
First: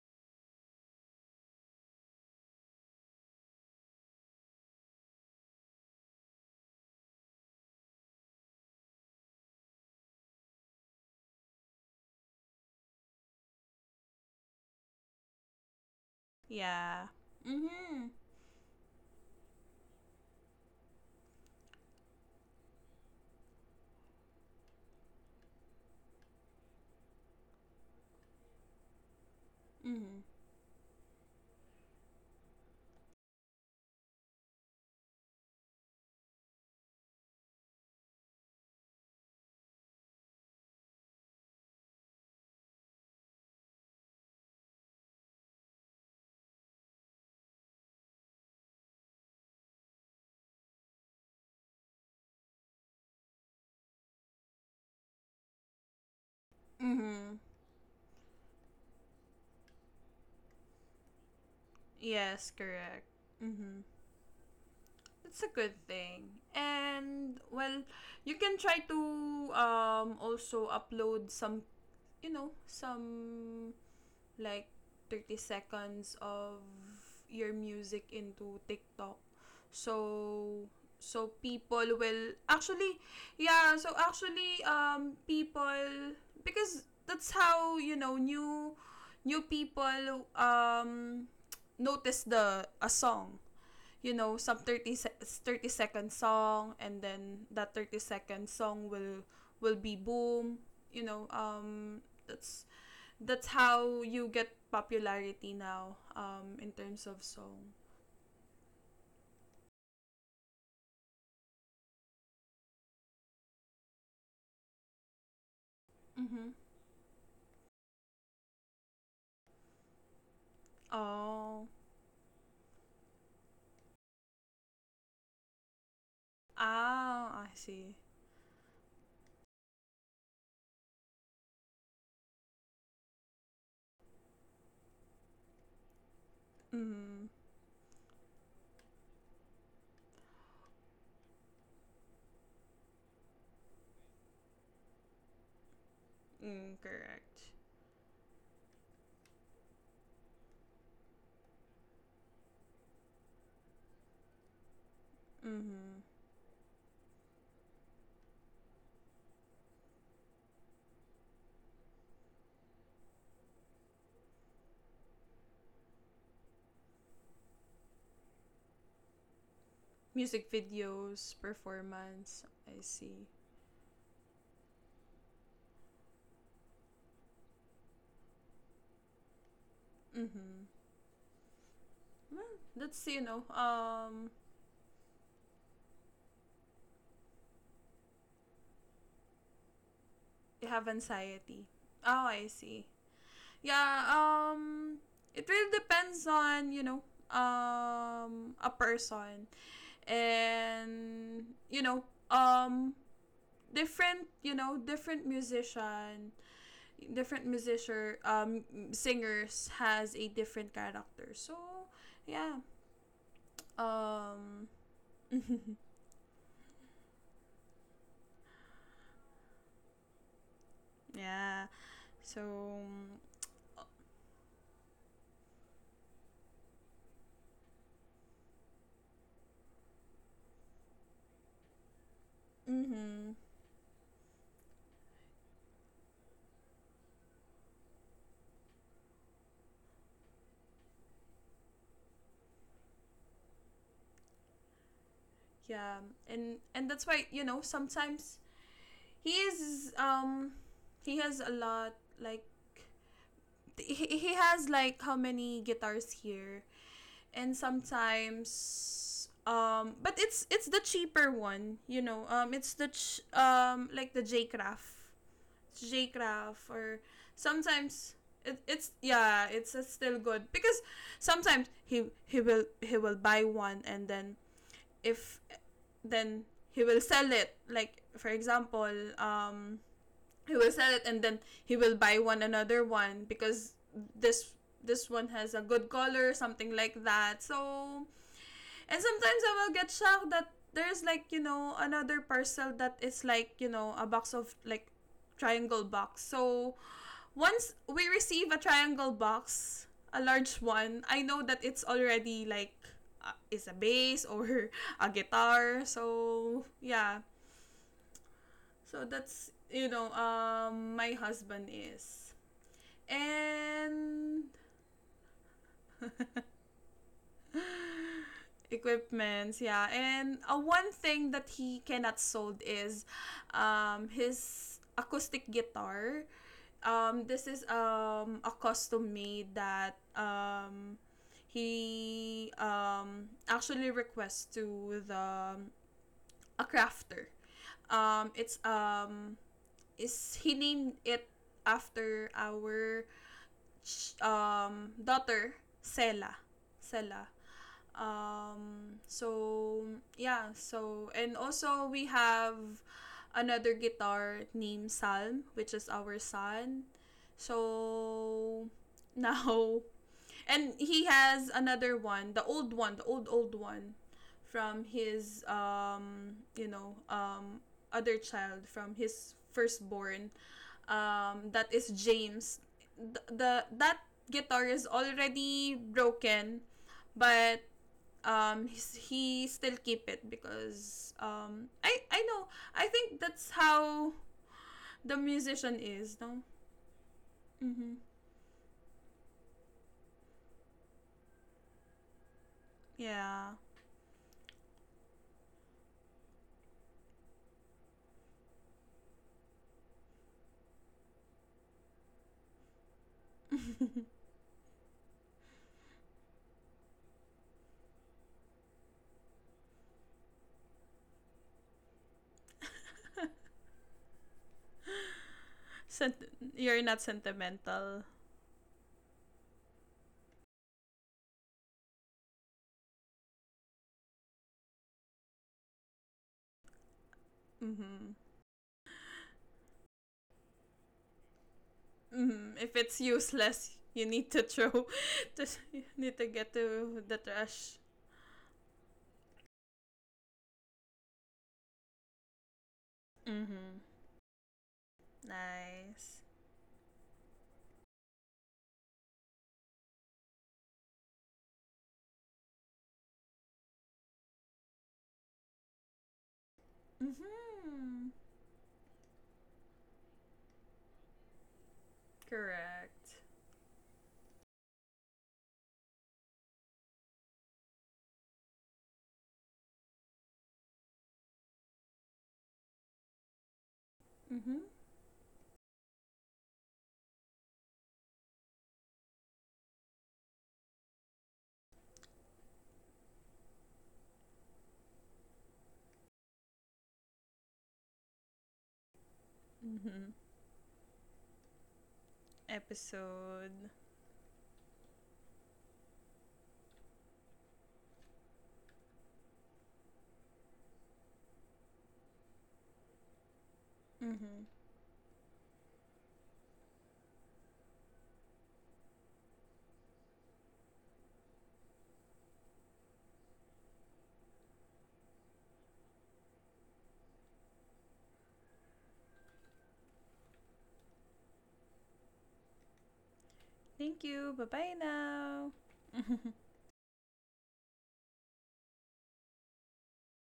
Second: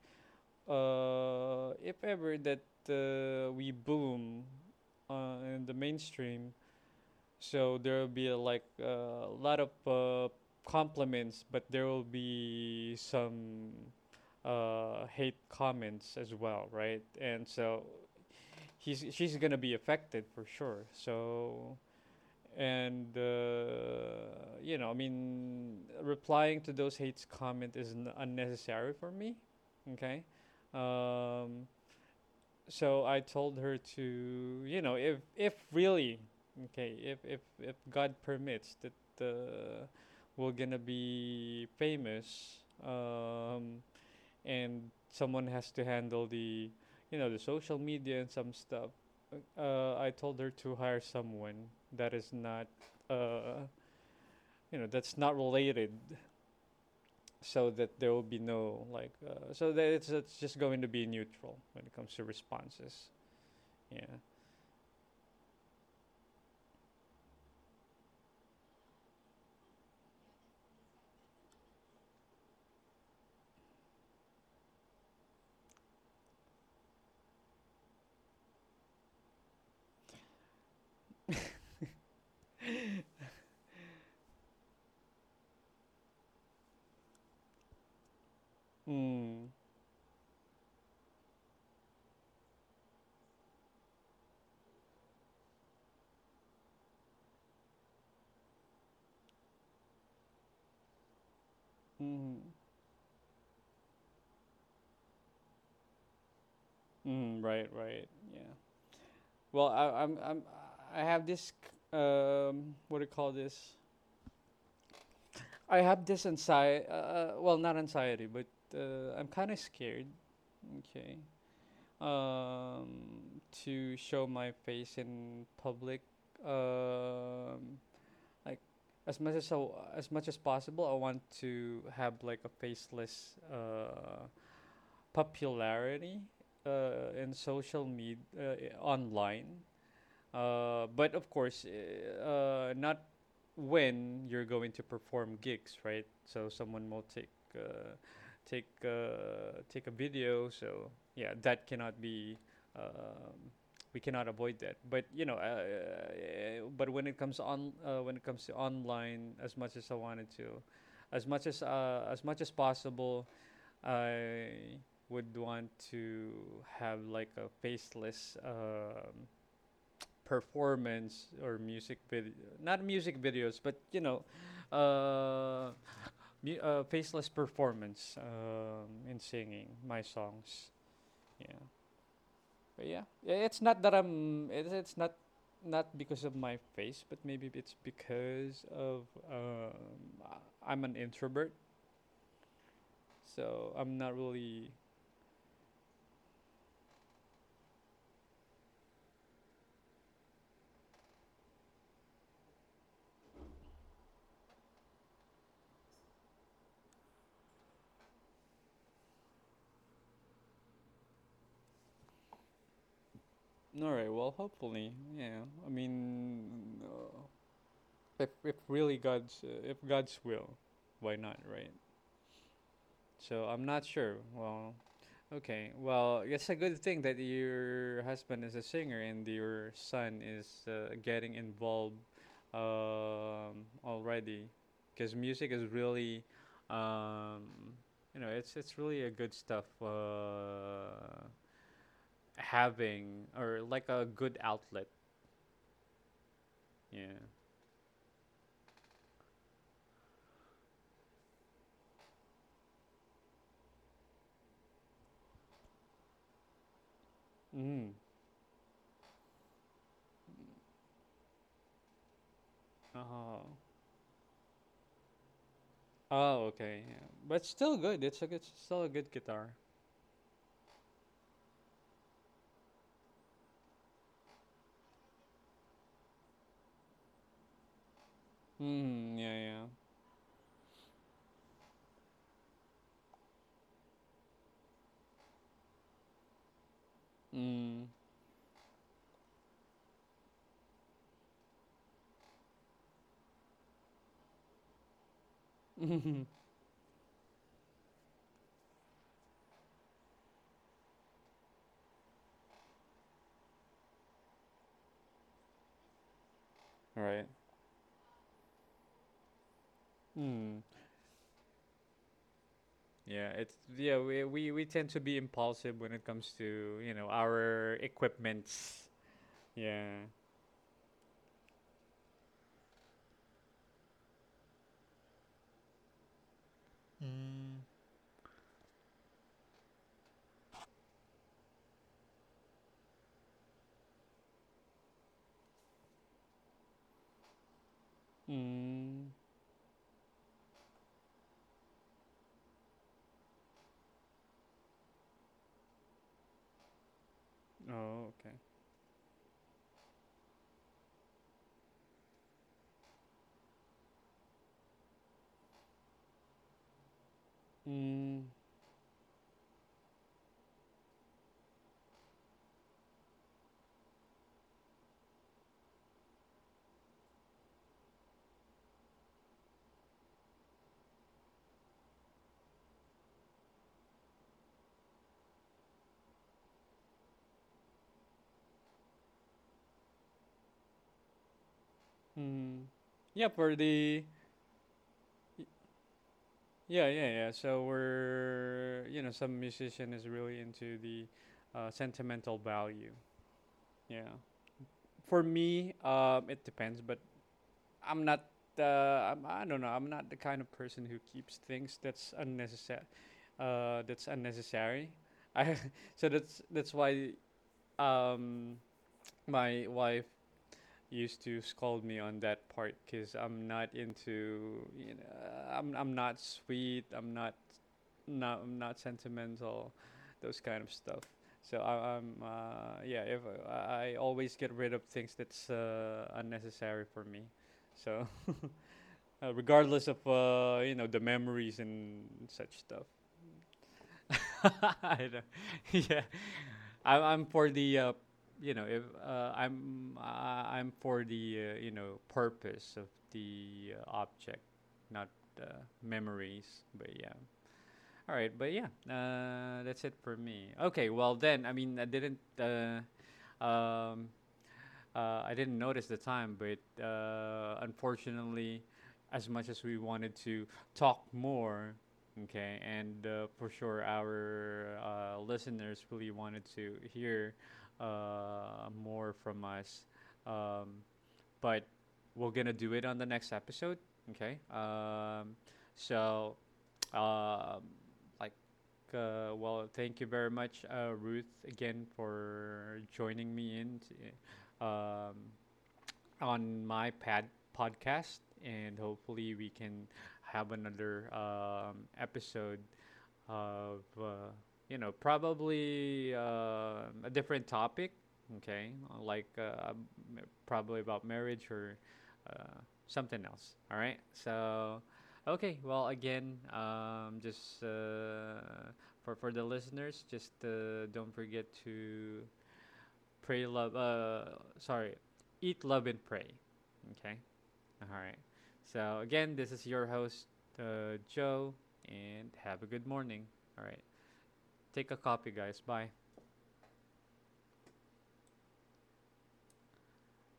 Speaker 1: uh, if ever that uh, we boom uh, in the mainstream, so there will be uh, like a lot of uh, compliments, but there will be some uh, hate comments as well, right?
Speaker 2: Yeah.
Speaker 1: And so
Speaker 2: Mhm.
Speaker 1: he's she's gonna be affected for sure. So and uh, you know, I mean, replying to those hate comment is n- unnecessary for me. Okay,
Speaker 2: Mhm.
Speaker 1: um, so I told her to, you know, if if really, okay, if if if God permits that uh, we're gonna be famous, um, and someone has to handle the, you know, the social media and some stuff. Uh, I told her to hire someone that is not, uh, you know, that's not related,
Speaker 2: Mhm.
Speaker 1: so that there will be no like, uh, so that it's it's just going to be neutral when it comes to
Speaker 2: Yes,
Speaker 1: responses.
Speaker 2: correct. Mhm.
Speaker 1: Yeah.
Speaker 2: It's a good thing. And well, you can try to, um also upload some, you know, some like thirty seconds of your music into TikTok. So, so people will actually, yeah, so actually um people, because that's how, you know, new new
Speaker 1: Mm.
Speaker 2: people um notice the a song. You know, some thirty se- thirty second song, and then that thirty second song will will be boom. You know, um
Speaker 1: Mm.
Speaker 2: that's that's how you get popularity now, um in terms of
Speaker 1: Mm. Right.
Speaker 2: song.
Speaker 1: Right. Yeah. Well, I, I'm. I'm. I have this. C- Um. What do you call this? I have this
Speaker 2: Mm-hmm.
Speaker 1: anxiety. Uh, uh, well, not anxiety, but uh, I'm kind of scared. Okay.
Speaker 2: Oh.
Speaker 1: Um. To show my face in public.
Speaker 2: Ah, I
Speaker 1: Um.
Speaker 2: see.
Speaker 1: Like, as much as I, as much as possible, I want to have like a faceless. Uh, popularity uh, in
Speaker 2: Mm-hmm.
Speaker 1: social media, uh, online, uh, but of course uh, not when you're going to perform gigs, right? So someone
Speaker 2: Mm,
Speaker 1: will take
Speaker 2: correct.
Speaker 1: uh, take uh, take a video, so yeah, that cannot be, um, we cannot avoid that, but you know, uh,
Speaker 2: Mm-hmm.
Speaker 1: uh, but when it comes on uh, when it comes to online, as much as I wanted to, as much as uh, as much as possible I would want to have like a faceless um,
Speaker 2: Music
Speaker 1: performance
Speaker 2: videos
Speaker 1: or music video,
Speaker 2: performance.
Speaker 1: not
Speaker 2: I
Speaker 1: music
Speaker 2: see.
Speaker 1: videos, but you know, uh, mu- uh, faceless performance um, in singing my songs.
Speaker 2: Mm-hmm.
Speaker 1: Yeah,
Speaker 2: Well,
Speaker 1: but yeah,
Speaker 2: that's, you
Speaker 1: I- it's
Speaker 2: know,
Speaker 1: not that I'm.
Speaker 2: um
Speaker 1: It's, it's not not because of my face, but maybe it's because of um, I- I'm
Speaker 2: you
Speaker 1: an
Speaker 2: have
Speaker 1: introvert,
Speaker 2: anxiety. Oh, I see.
Speaker 1: so I'm not
Speaker 2: Yeah,
Speaker 1: really.
Speaker 2: um it really depends on, you know, um a person, and you know, um different, you know, different musician, different musician um singers has a different character. So, yeah.
Speaker 1: All right. Well,
Speaker 2: Um
Speaker 1: hopefully, yeah. I mean, uh, if if really God's uh, if God's will, why not, right?
Speaker 2: yeah. So
Speaker 1: So I'm not sure. Well, okay. Well, it's a good thing that your husband is a singer and your son is uh, getting involved
Speaker 2: mhm.
Speaker 1: um, already, because music is really, um, you know, it's it's really a good stuff. Uh, having or like a good outlet.
Speaker 2: Yeah. And and that's
Speaker 1: Yeah.
Speaker 2: why, you know, sometimes he is, um he has a lot, like he, he has like how many guitars here. And
Speaker 1: Mm.
Speaker 2: sometimes, um but it's it's the cheaper one, you know, um it's the ch-
Speaker 1: Oh.
Speaker 2: um like the J Craft, J
Speaker 1: Oh,
Speaker 2: Craft,
Speaker 1: okay. Yeah.
Speaker 2: or
Speaker 1: But still good. It's
Speaker 2: sometimes,
Speaker 1: a good,
Speaker 2: it,
Speaker 1: still a
Speaker 2: it's,
Speaker 1: good guitar.
Speaker 2: yeah, it's, uh, still good, because sometimes he he will, he will buy one, and then if, then he will sell it, like for example,
Speaker 1: Mm, yeah,
Speaker 2: um he will sell it, and then he will buy one, another one, because this this one has a good color, something like that.
Speaker 1: yeah.
Speaker 2: So, and sometimes I will get shocked, that there's like, you know, another parcel that is like, you know, a box of like triangle
Speaker 1: Mm.
Speaker 2: box. So once we receive a triangle box, a large one, I know that it's already like, uh, is a bass or a guitar. So
Speaker 1: right.
Speaker 2: yeah, so that's, you know,
Speaker 1: Mm.
Speaker 2: um my husband is.
Speaker 1: Yeah, it's yeah, we, we we
Speaker 2: And
Speaker 1: tend to be impulsive when it comes to, you know, our equipments.
Speaker 2: equipments,
Speaker 1: Yeah.
Speaker 2: yeah, and uh, one thing that he cannot sold is, um his acoustic guitar. Um
Speaker 1: Mm.
Speaker 2: this is um a custom made, that um he, um actually requests to the, um, a crafter. Um it's,
Speaker 1: Mm.
Speaker 2: um is, he named it after our sh- um, daughter, Sela. Sela.
Speaker 1: Oh, okay.
Speaker 2: Um, so, yeah. So, and also we have another guitar named Salm, which is our son.
Speaker 1: Mm.
Speaker 2: So, now, and he has another one, the old one, the old, old one from his, um, you know, um, other child, from his firstborn um, that is James. The, the that guitar is already broken, but um, he still keep it because um, I I know,
Speaker 1: Mm.
Speaker 2: I
Speaker 1: Yeah,
Speaker 2: think
Speaker 1: for
Speaker 2: that's
Speaker 1: the
Speaker 2: how the
Speaker 1: y-
Speaker 2: musician is. No.
Speaker 1: yeah, yeah, yeah. So
Speaker 2: Mm-hmm.
Speaker 1: we're you know, some musician is really into the uh, sentimental value.
Speaker 2: Yeah.
Speaker 1: Yeah. For me, um, it depends, but I'm not. Uh, I'm, I don't know. I'm not the kind of person who keeps things that's unnecessary. Uh, that's unnecessary. I so that's that's why um, my wife used to scold me on that part because I'm not into you know I'm I'm not
Speaker 2: Sent-,
Speaker 1: sweet.
Speaker 2: you're
Speaker 1: I'm
Speaker 2: not
Speaker 1: not,
Speaker 2: sentimental.
Speaker 1: no, I'm not sentimental, those kind of stuff. So I, I'm uh, yeah. If I, I always get rid of things that's uh, unnecessary for me, so
Speaker 2: Mm-hmm.
Speaker 1: uh, regardless of uh, you know the memories and such
Speaker 2: Mm-hmm.
Speaker 1: stuff.
Speaker 2: If it's useless, you need to throw.
Speaker 1: I know.
Speaker 2: To, you
Speaker 1: yeah,
Speaker 2: need to get
Speaker 1: I'm
Speaker 2: to
Speaker 1: I'm
Speaker 2: the
Speaker 1: for the uh,
Speaker 2: trash.
Speaker 1: you know if uh, I'm I I'm for the uh, you know purpose of the uh,
Speaker 2: Mm-hmm.
Speaker 1: object, not uh,
Speaker 2: Nice.
Speaker 1: memories. But yeah. All right, but yeah, uh, that's it for me. Okay, well then, I mean, I didn't, uh, um, uh, I didn't notice the time, but uh,
Speaker 2: Mm-hmm.
Speaker 1: unfortunately, as much as we wanted to talk more, okay, and uh,
Speaker 2: Correct.
Speaker 1: for sure our uh, listeners really wanted to hear uh, more from us. Um, but we're gonna do it on the next episode. Okay.
Speaker 2: Mm-hmm.
Speaker 1: Um, so, um, like, uh, well, thank you very much, uh, Ruth, again for joining me in, t- um, on my pad podcast, and hopefully we can
Speaker 2: Mm-hmm.
Speaker 1: have another um, episode of
Speaker 2: Episode.
Speaker 1: uh, you know probably uh, a different topic, okay, like uh, probably about marriage or uh, something else, all right?
Speaker 2: Mm-hmm.
Speaker 1: So okay, well, again, um, just uh, for for the listeners, just uh, don't forget to pray, love, uh, sorry, eat, love, and pray. Okay, all right, so again, this is your host, uh, Joe, and have a good morning, all right?
Speaker 2: Thank you. Bye-bye
Speaker 1: Take a copy, guys.
Speaker 2: now.
Speaker 1: Bye.